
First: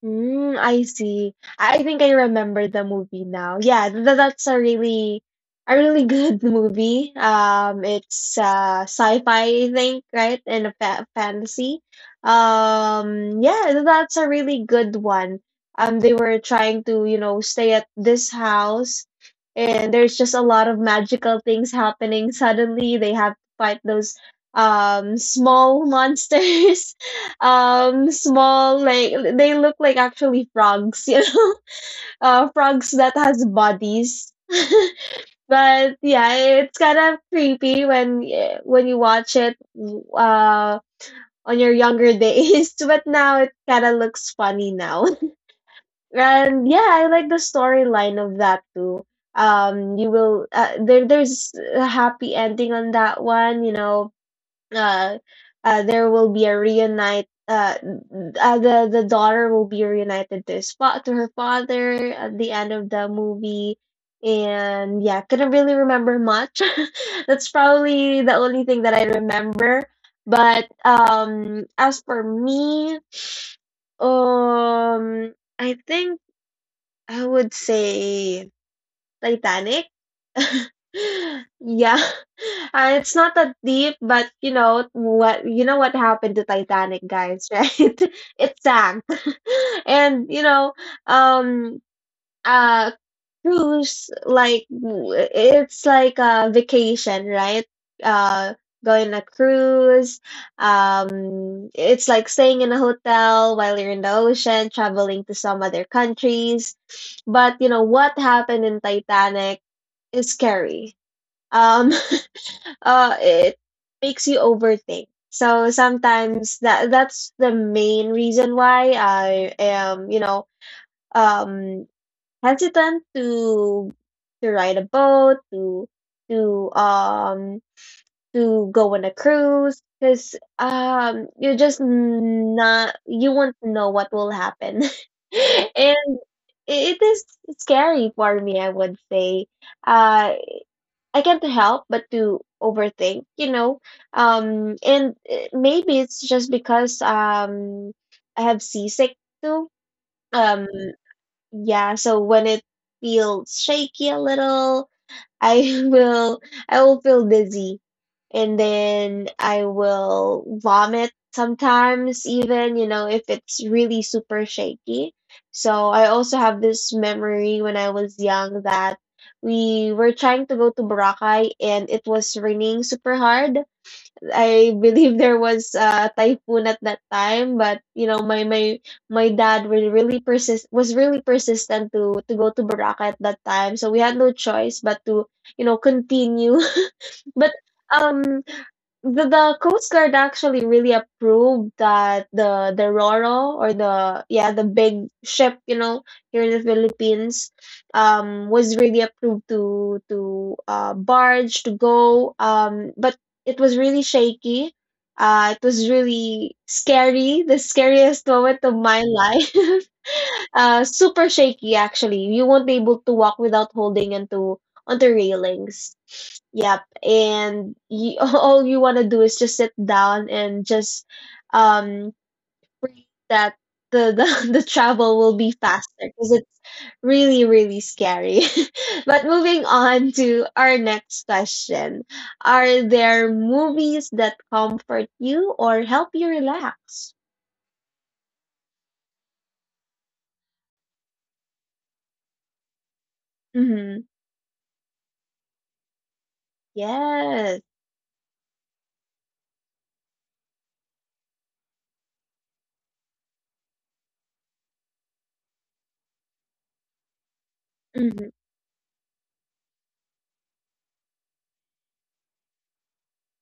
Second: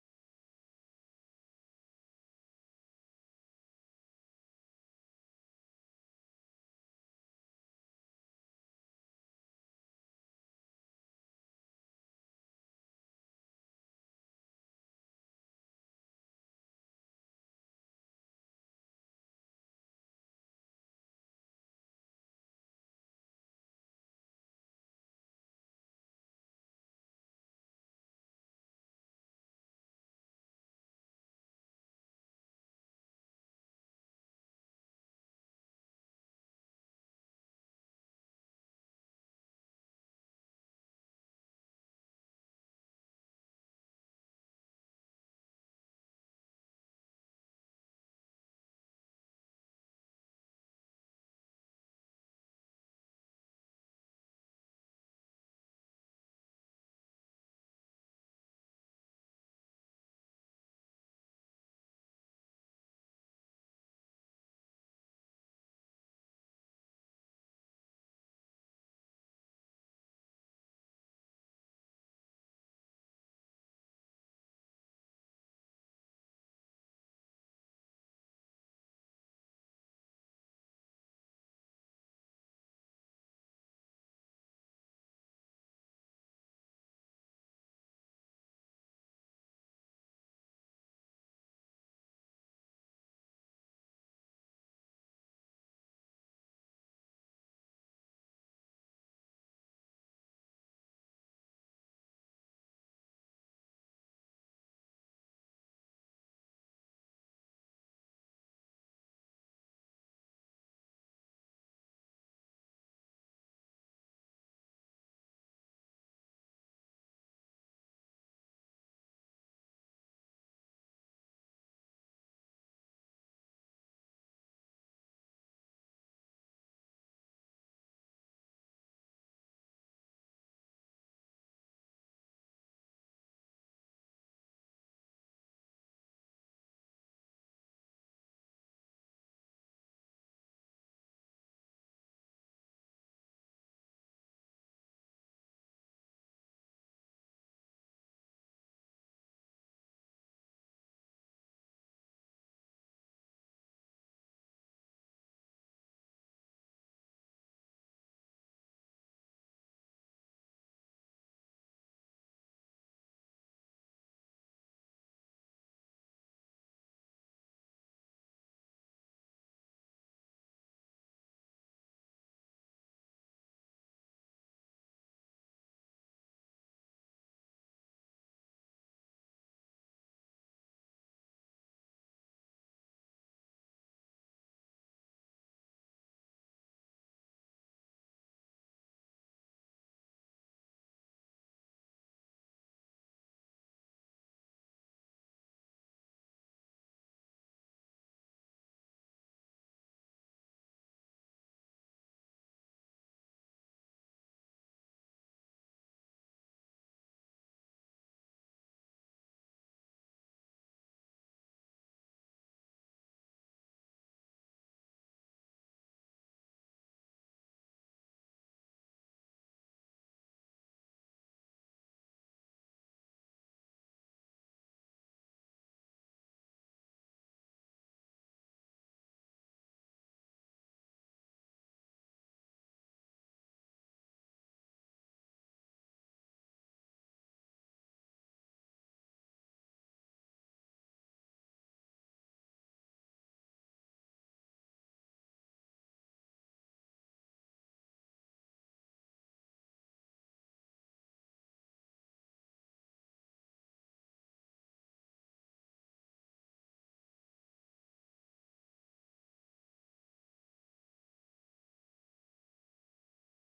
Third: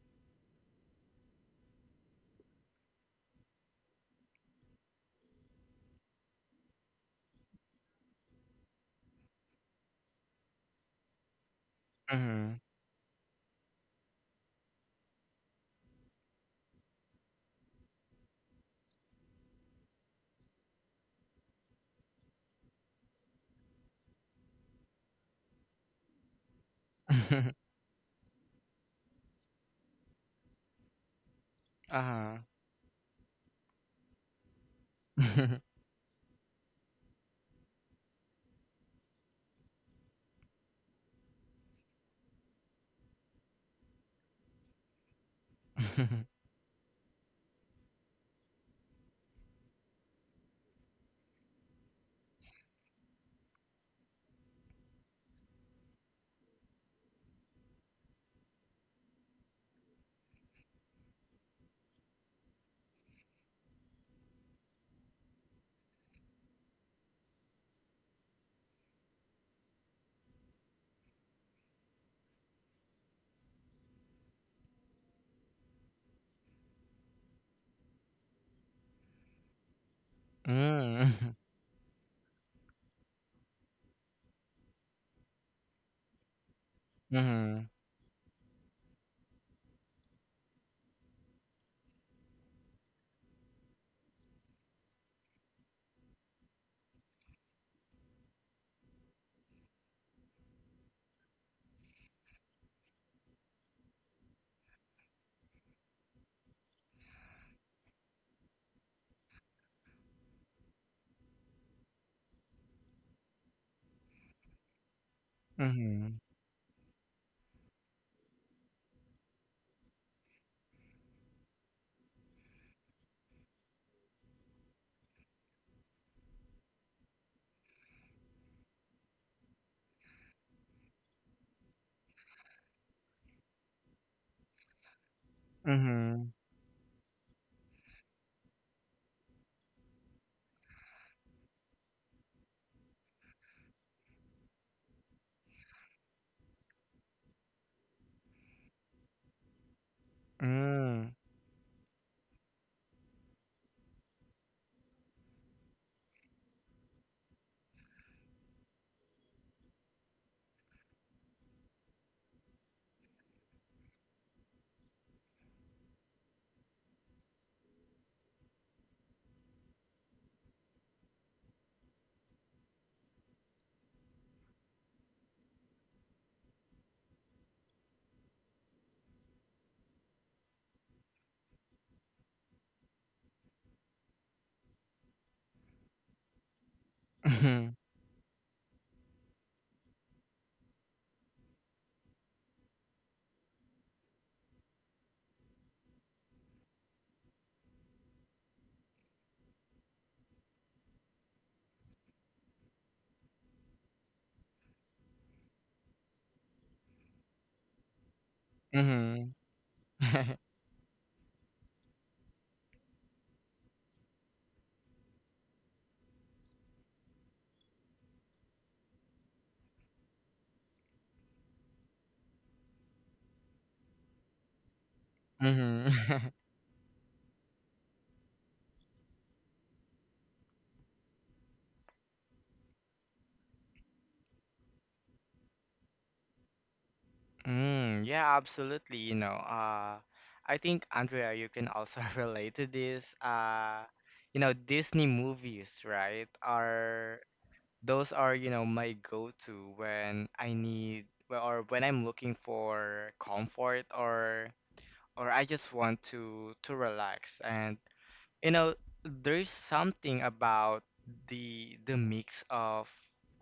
S1: I see. I think I remember the movie now. Yeah, that's a really good *laughs* movie. It's sci-fi, I think, right? And a fa fantasy.
S2: Mm.
S1: Yeah, that's a really good one. They were trying to, you know, stay at this house, and there's just a lot of magical things happening. *laughs* Suddenly, they have to fight those small monsters *laughs*
S2: Mm. *laughs*
S1: small like they look like actually frogs, *laughs*
S2: Uh-huh.
S1: frogs that has bodies, *laughs*
S2: *laughs*
S1: but yeah, it's kind of creepy when when you watch it uh on your younger days. *laughs* But now it kind of looks funny now. *laughs* And yeah, I like the storyline of that too. You will there's a happy ending on that one, uh, there will be a reunite. The daughter will be reunited to his to her father at the end of the movie, and yeah, couldn't really remember much. *laughs* That's probably the only thing that I remember. But as for me, I think I would say Titanic?
S2: Mm.
S1: *laughs* Yeah. It's not that deep, but you know what happened to Titanic, guys, *laughs*
S2: Mm.
S1: right? It sank. *laughs* And um uh cruise, like it's like a vacation, right? Uh Going on a cruise. Um, it's like staying in a hotel while you're in the ocean, traveling to some other countries. But you know what happened in Titanic is scary. Um, *laughs* it makes you overthink. So
S2: Mm.
S1: sometimes that's the main reason why I am, you know, um, hesitant to ride a boat, to um to go on a cruise, because you're just not you won't know what will happen, *laughs* and
S2: Mm.
S1: it is scary for me. I would say, uh, I can't help but to overthink, you know. And maybe it's just because I have seasick too. Um,
S2: Mm.
S1: yeah. So when it feels shaky a little, I *laughs* will I will feel dizzy, and then I will vomit sometimes, even, you know, if it's really super shaky. So I also have this memory when I was young that we were trying to go to Boracay and it was raining super hard. I believe there was a typhoon at that time, but you know, my dad was really persist was really persistent to go to Boracay at that time, so we had no choice but to, you know, continue. *laughs* But
S2: Mm. *laughs*
S1: um, the Coast Guard actually really approved that the Roro, or the yeah the big ship, you know, here in the Philippines was really approved to barge to go, but it was really shaky. It was really scary, the scariest moment of my
S2: Mhm.
S1: life. *laughs* Super shaky actually. You won't be able to walk without holding onto on the railings. Yep. And you, *laughs* all you want to do is just sit down and just um that *laughs* the travel will be
S2: Mhm.
S1: faster, because
S2: *laughs* *laughs*
S1: it's really really scary. *laughs* But moving on to our next question. Are there movies that comfort you or help you relax?
S2: Mm, yeah, absolutely. You know, I think Andrea, you can also *laughs* relate to this.
S1: Mhm.
S2: You know, Disney movies, right? Are
S1: Yes.
S2: those are, you know, my go-to when I need well, or when I'm looking for comfort or I just want to relax. And
S1: Mhm.
S2: you know, there's something about the mix of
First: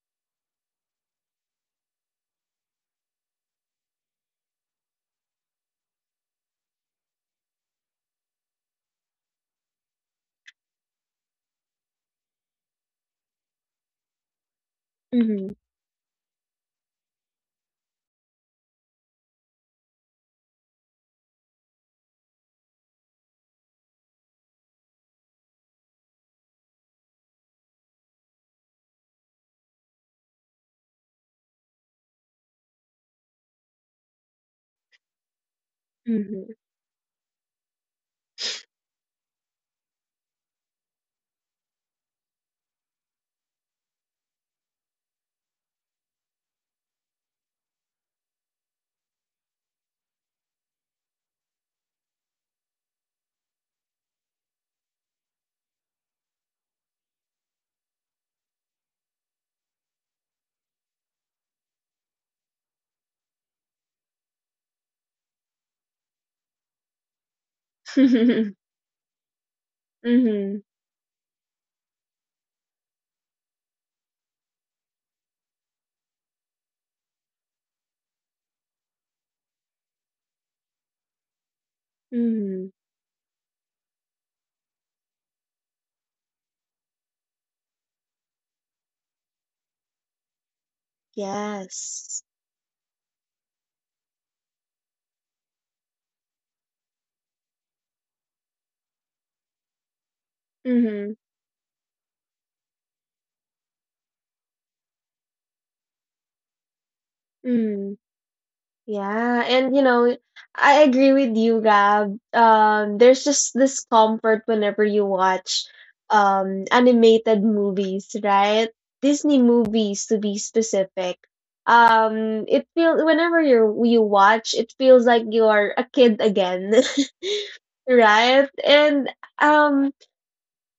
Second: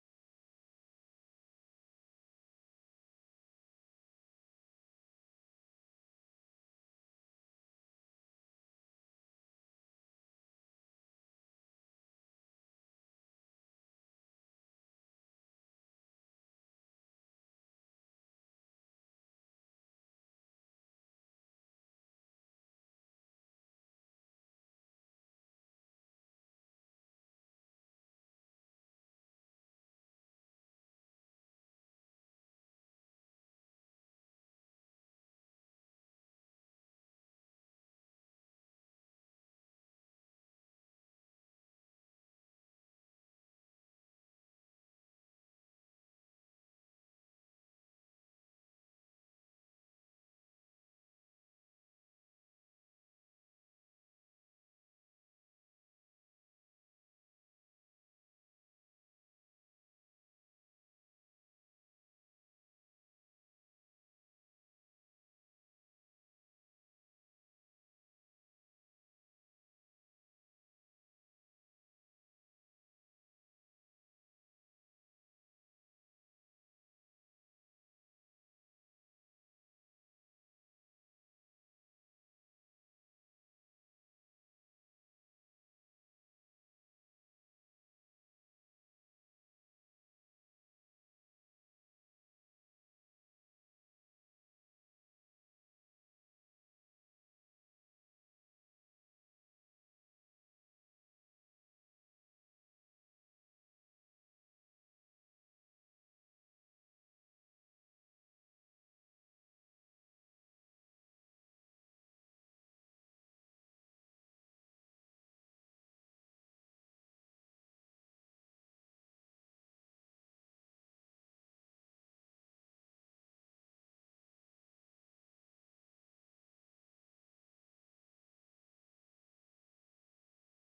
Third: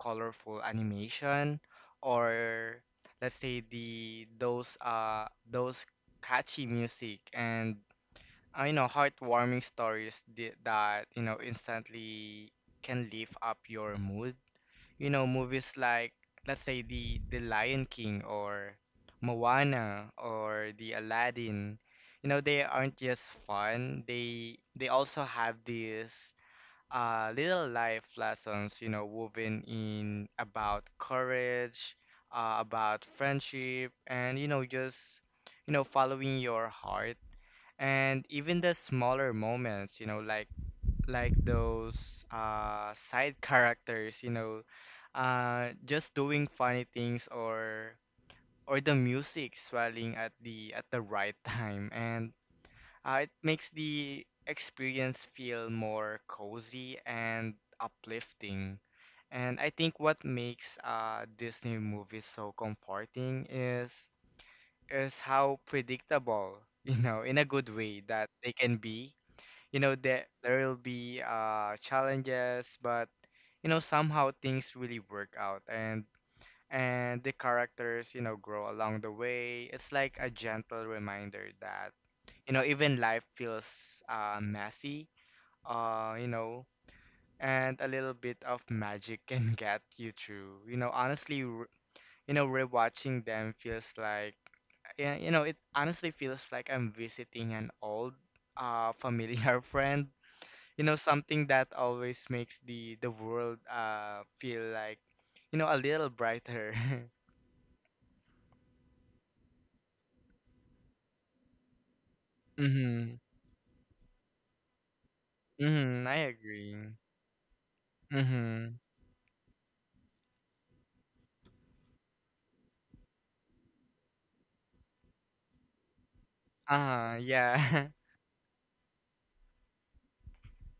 S2: colorful animation or let's say the those catchy music and you know heartwarming stories that you know instantly can lift up your mood. You know,
S1: Mhm.
S2: movies like let's say the Lion King or Moana or the Aladdin. You know, they aren't just fun. They also have these little life lessons, you know, woven in about courage, about friendship and you know just you know following
S1: Mhm.
S2: your heart. And even the smaller moments, you know, like those side characters, you know, just doing funny things or the music swelling at the right *laughs* time. And it makes the experience feel more cozy and uplifting. And I think what makes Disney movies so comforting is how predictable, *laughs* you know, in a good way that they can be. You know
S1: Mhm.
S2: that there
S1: Mhm.
S2: will be challenges, but you know somehow things really work out, and the characters you know grow along the way. It's like a gentle reminder that you know
S1: *laughs*
S2: even life feels messy, you know, and a little bit of magic *laughs* can get you through, you know.
S1: Yes.
S2: You know, rewatching them feels like yeah, you know it honestly feels like I'm visiting an old familiar *laughs* friend, you know,
S1: Mm-hmm.
S2: something that always makes the world feel like you know a little brighter. *laughs*
S1: Mm, yeah, and you know, I agree with you, Gab.
S2: Mhm.
S1: There's just this comfort whenever you watch
S2: Mhm. I agree.
S1: animated movies, right?
S2: Mhm.
S1: Disney movies to be specific. It feels whenever you watch, it feels like you are a kid again,
S2: Uh yeah.
S1: *laughs* right? And um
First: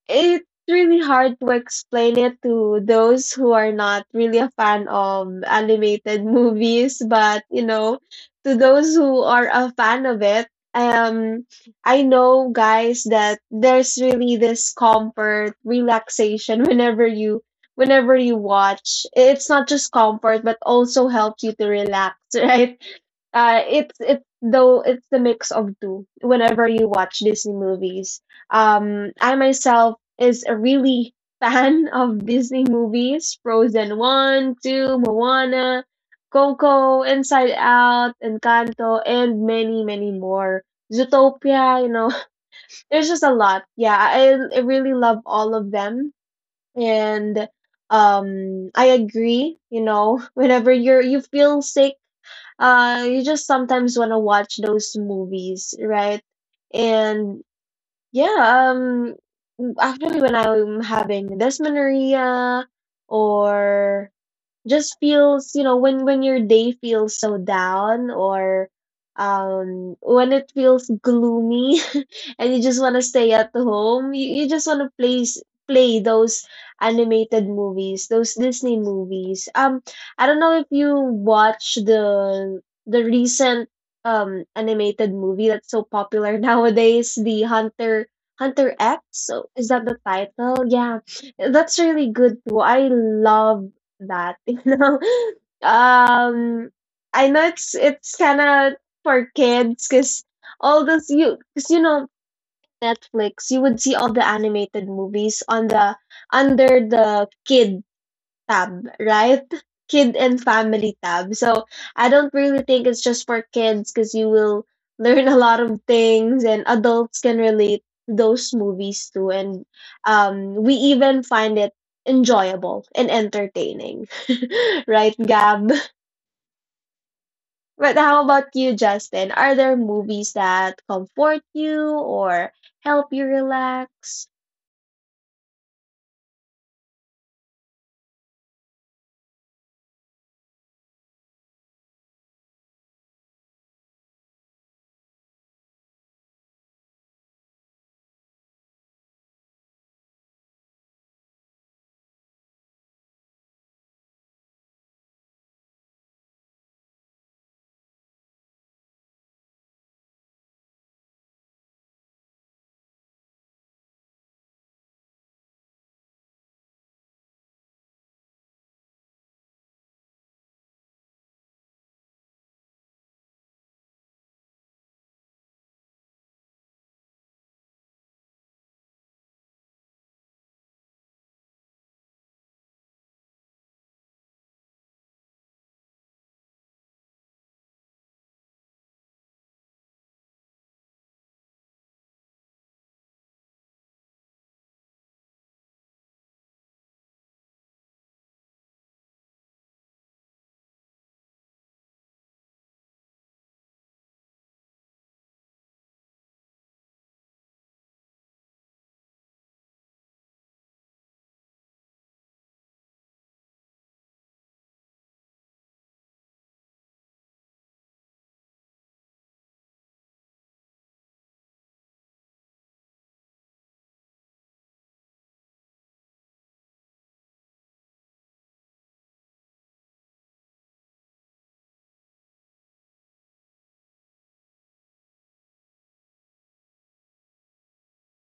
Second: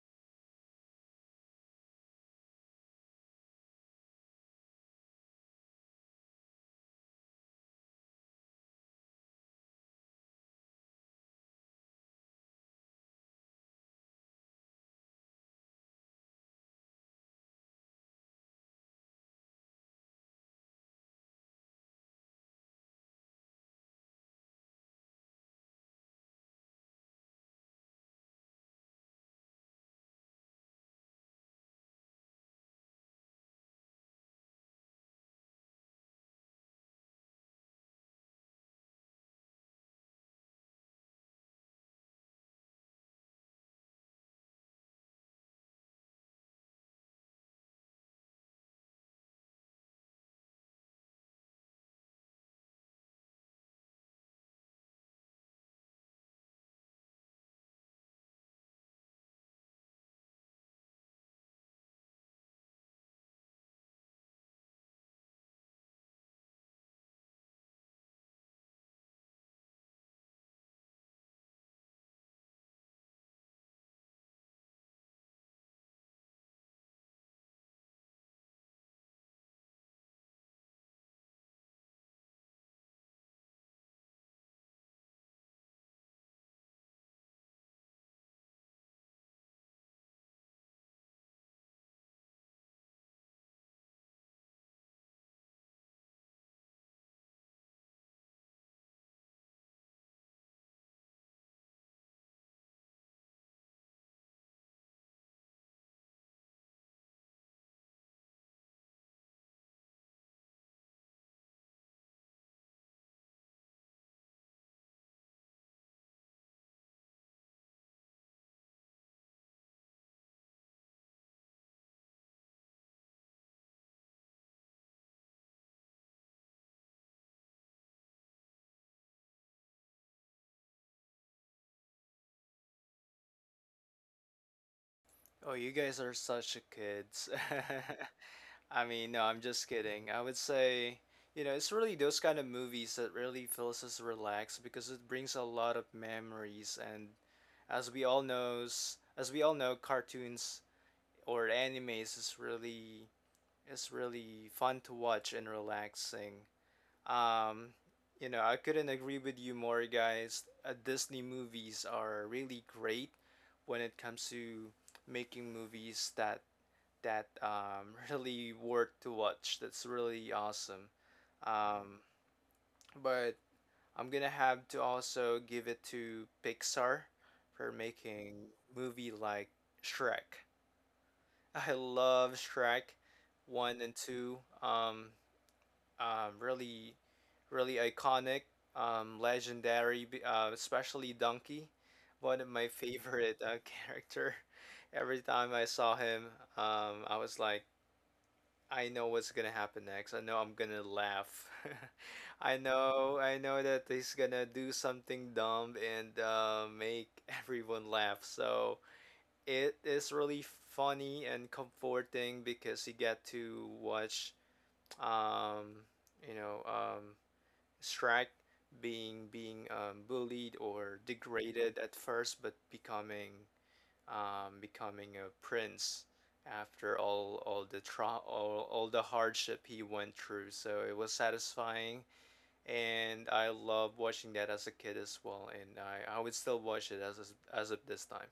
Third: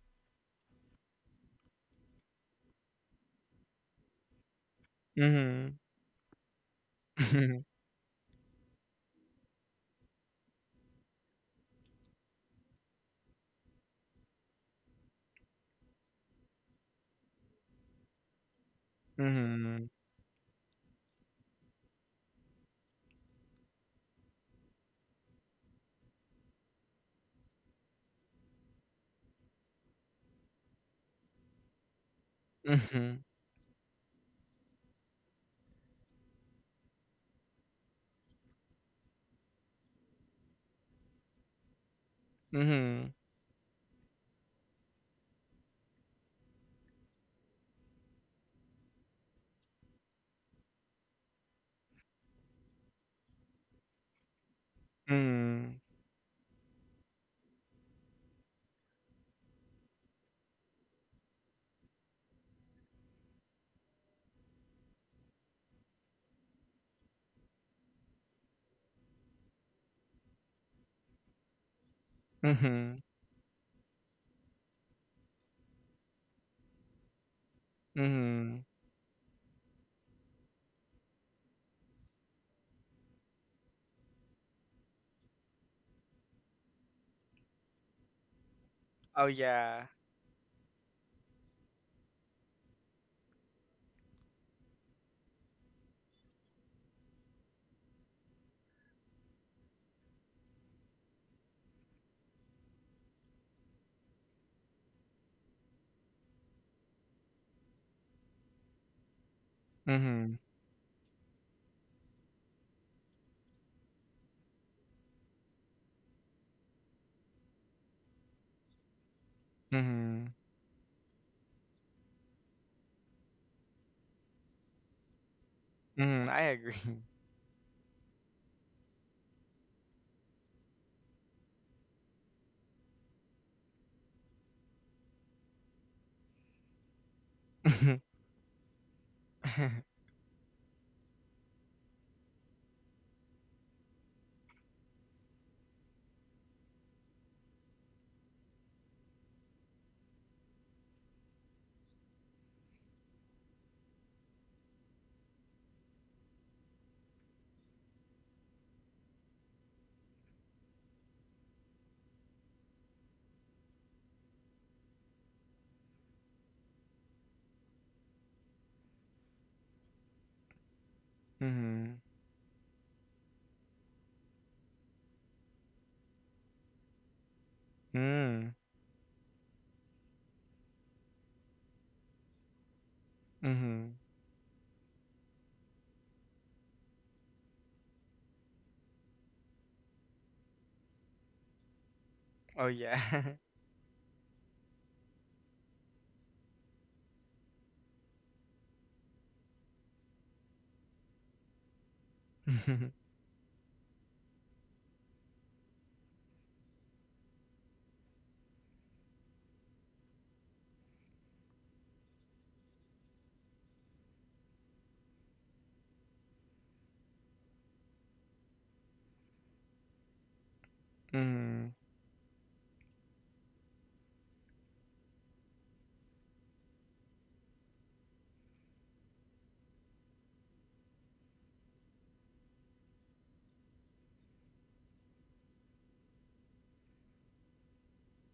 S1: it's really hard to explain it to those who are not really a fan
S2: *laughs*
S1: of
S2: Mhm.
S1: animated *laughs* movies, but you
S2: *laughs*
S1: know, to those who are a fan of it, um, I know, guys, that there's really this comfort, relaxation, *laughs* whenever you watch. It's not
S2: Mhm.
S1: just comfort, but also helps you to relax, *laughs* right? It's though it's the mix of two. Whenever you watch Disney movies, I myself is a really *laughs* fan of Disney
S2: Mhm.
S1: movies: Frozen one, two, Moana, Coco, Inside Out, Encanto, and many many more. Zootopia, you know, *laughs* there's
S2: Mhm.
S1: just a lot. Yeah, I really love all of them, and I agree. You know, *laughs* whenever you feel sick, you just sometimes want to watch those movies,
S2: Mhm.
S1: right? And yeah, actually when I'm having dysmenorrhea, or just feels, you know, when your day feels so down, or when it feels gloomy, *laughs*
S2: Mhm.
S1: and you just want
S2: Mhm.
S1: to stay at home, you just want to play those animated movies, those
S2: Mhm.
S1: Disney movies. I don't know if you watch the recent animated movie that's so popular *laughs* nowadays, the Hunter X,
S2: *laughs* Oh
S1: so, is that
S2: yeah.
S1: the title, yeah? That's really good too. I love that, *laughs* you know. Um, I know it's kind of for kids, because all those you because you know, Netflix, you would see all the animated movies on the under the kid tab, right? Kid
S2: Mhm.
S1: and family tab. So I don't really think it's just for kids, because you will learn *laughs* a lot of things, and adults can relate to those movies too. And
S2: Mhm.
S1: we even find it enjoyable and entertaining, *laughs* right, Gab?
S2: Mhm. I agree.
S1: But how about you, Justin? Are there movies that comfort you or help you relax?
S3: oh, you guys are such a kids.
S2: *laughs*
S3: *laughs* I mean, no, I'm just kidding. I would say, it's really those kind of movies that really feels us relaxed because it brings a lot of memories, and as we all know, cartoons or animes is really fun to watch and relaxing. Um, I couldn't agree with you more, guys. Disney movies are really great when it comes to making movies that *laughs* really worth to watch. That's really awesome.
S2: Mhm.
S3: Um, but I'm gonna have to also give it to Pixar for making
S2: Mhm.
S3: movie like Shrek. *laughs* I love Shrek one
S2: Mhm.
S3: and two. Really, really iconic, legendary, especially Donkey, one of
S2: Oh
S3: my
S2: yeah.
S3: favorite *laughs* character. Every time I saw him, I was like, I know what's gonna happen next. I know I'm gonna laugh. *laughs* I
S2: *laughs*
S3: know I know that he's gonna do something dumb and make *laughs* everyone laugh. So it is really funny and comforting because you get to watch um you know um Shrek being bullied or
S2: Mhm.
S3: degraded at first, but becoming a prince after all the hardship he went through. So it was satisfying, and I loved watching that as a kid as well, and I would still watch it as of this time.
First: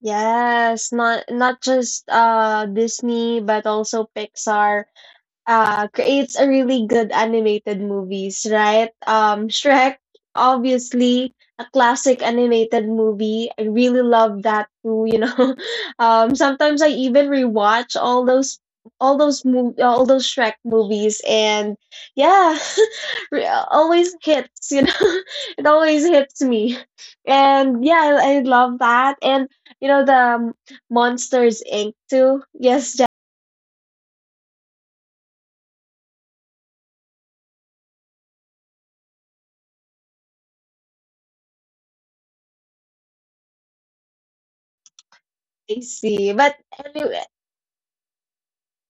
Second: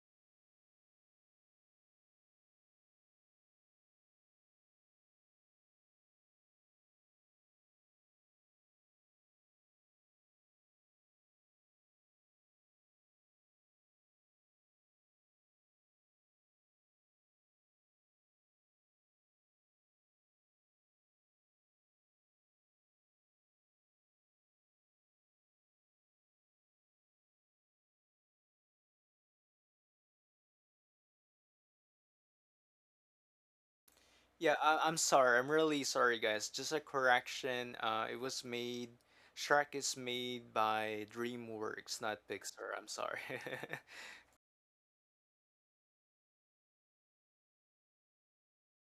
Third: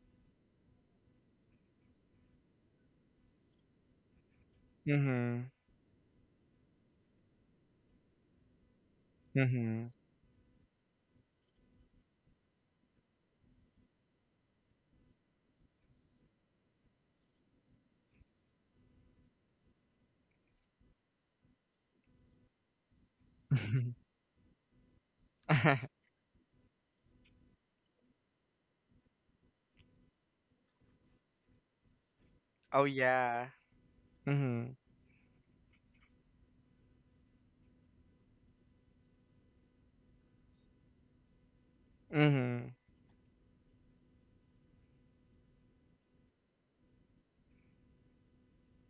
S1: Yes, not not just Disney, but also Pixar
S2: Mhm.
S1: creates a really good animated movies, right?
S2: Mhm.
S1: Shrek, obviously, a classic animated movie. I really love that too, you know. *laughs* Sometimes I even rewatch all those all those Shrek movies, and yeah, *laughs* always
S2: *laughs*
S1: hits, you know. *laughs* It always hits me. And yeah, I love that. And you know the Monsters Inc too.
S2: Oh
S1: Yes,
S2: yeah.
S3: Yeah,
S2: Mhm.
S3: I'm sorry. I'm really sorry, guys. Just a correction. It was made. Shrek is made by DreamWorks, not
S2: Mhm.
S3: Pixar. I'm sorry. *laughs*
S1: I see. But anyway,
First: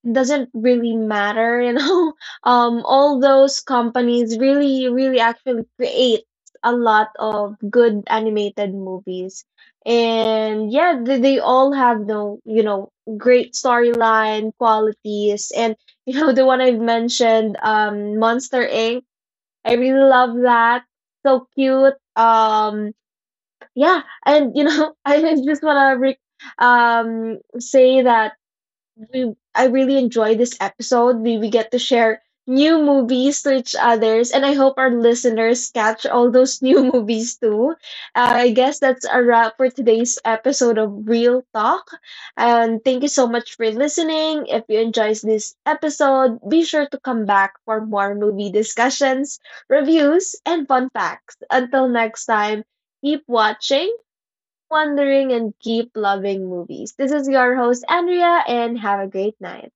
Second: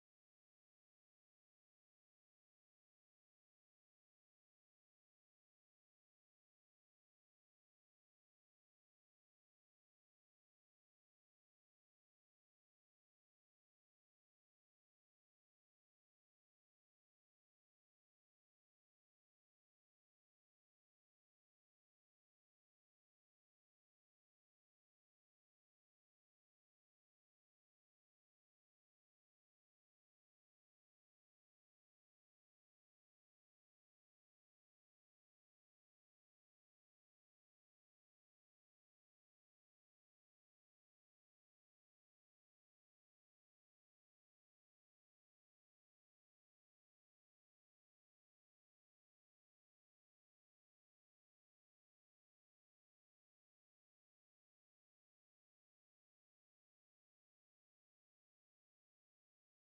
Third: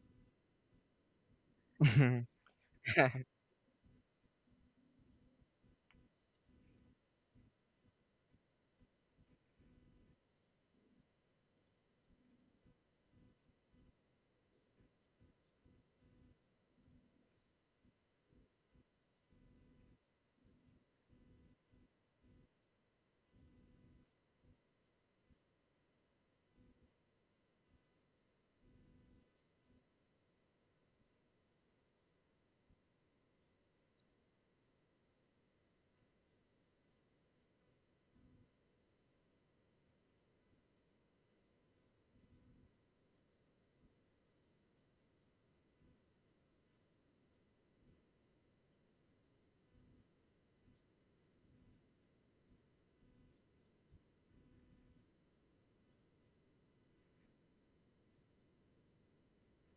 S1: doesn't really matter, you know. *laughs*
S2: Mhm. *laughs*
S1: All those companies really, really actually create a lot of good animated movies, and yeah, they all have the, you know, great storyline qualities, and *laughs* you know the one I've mentioned, Monster Inc. I really love that. So cute. Yeah, and you know, *laughs* I just wanna say that we I really enjoy this episode. We get to share new movies to each others, and I hope our listeners catch all those new *laughs* movies too. I guess that's a wrap for today's episode of Real Talk. And thank you so much for listening. If you enjoyed this episode, be sure to come back for more movie discussions, reviews, and fun facts. Until next time, keep watching, wondering, and keep loving movies. This is your host, Andrea, and have a great night.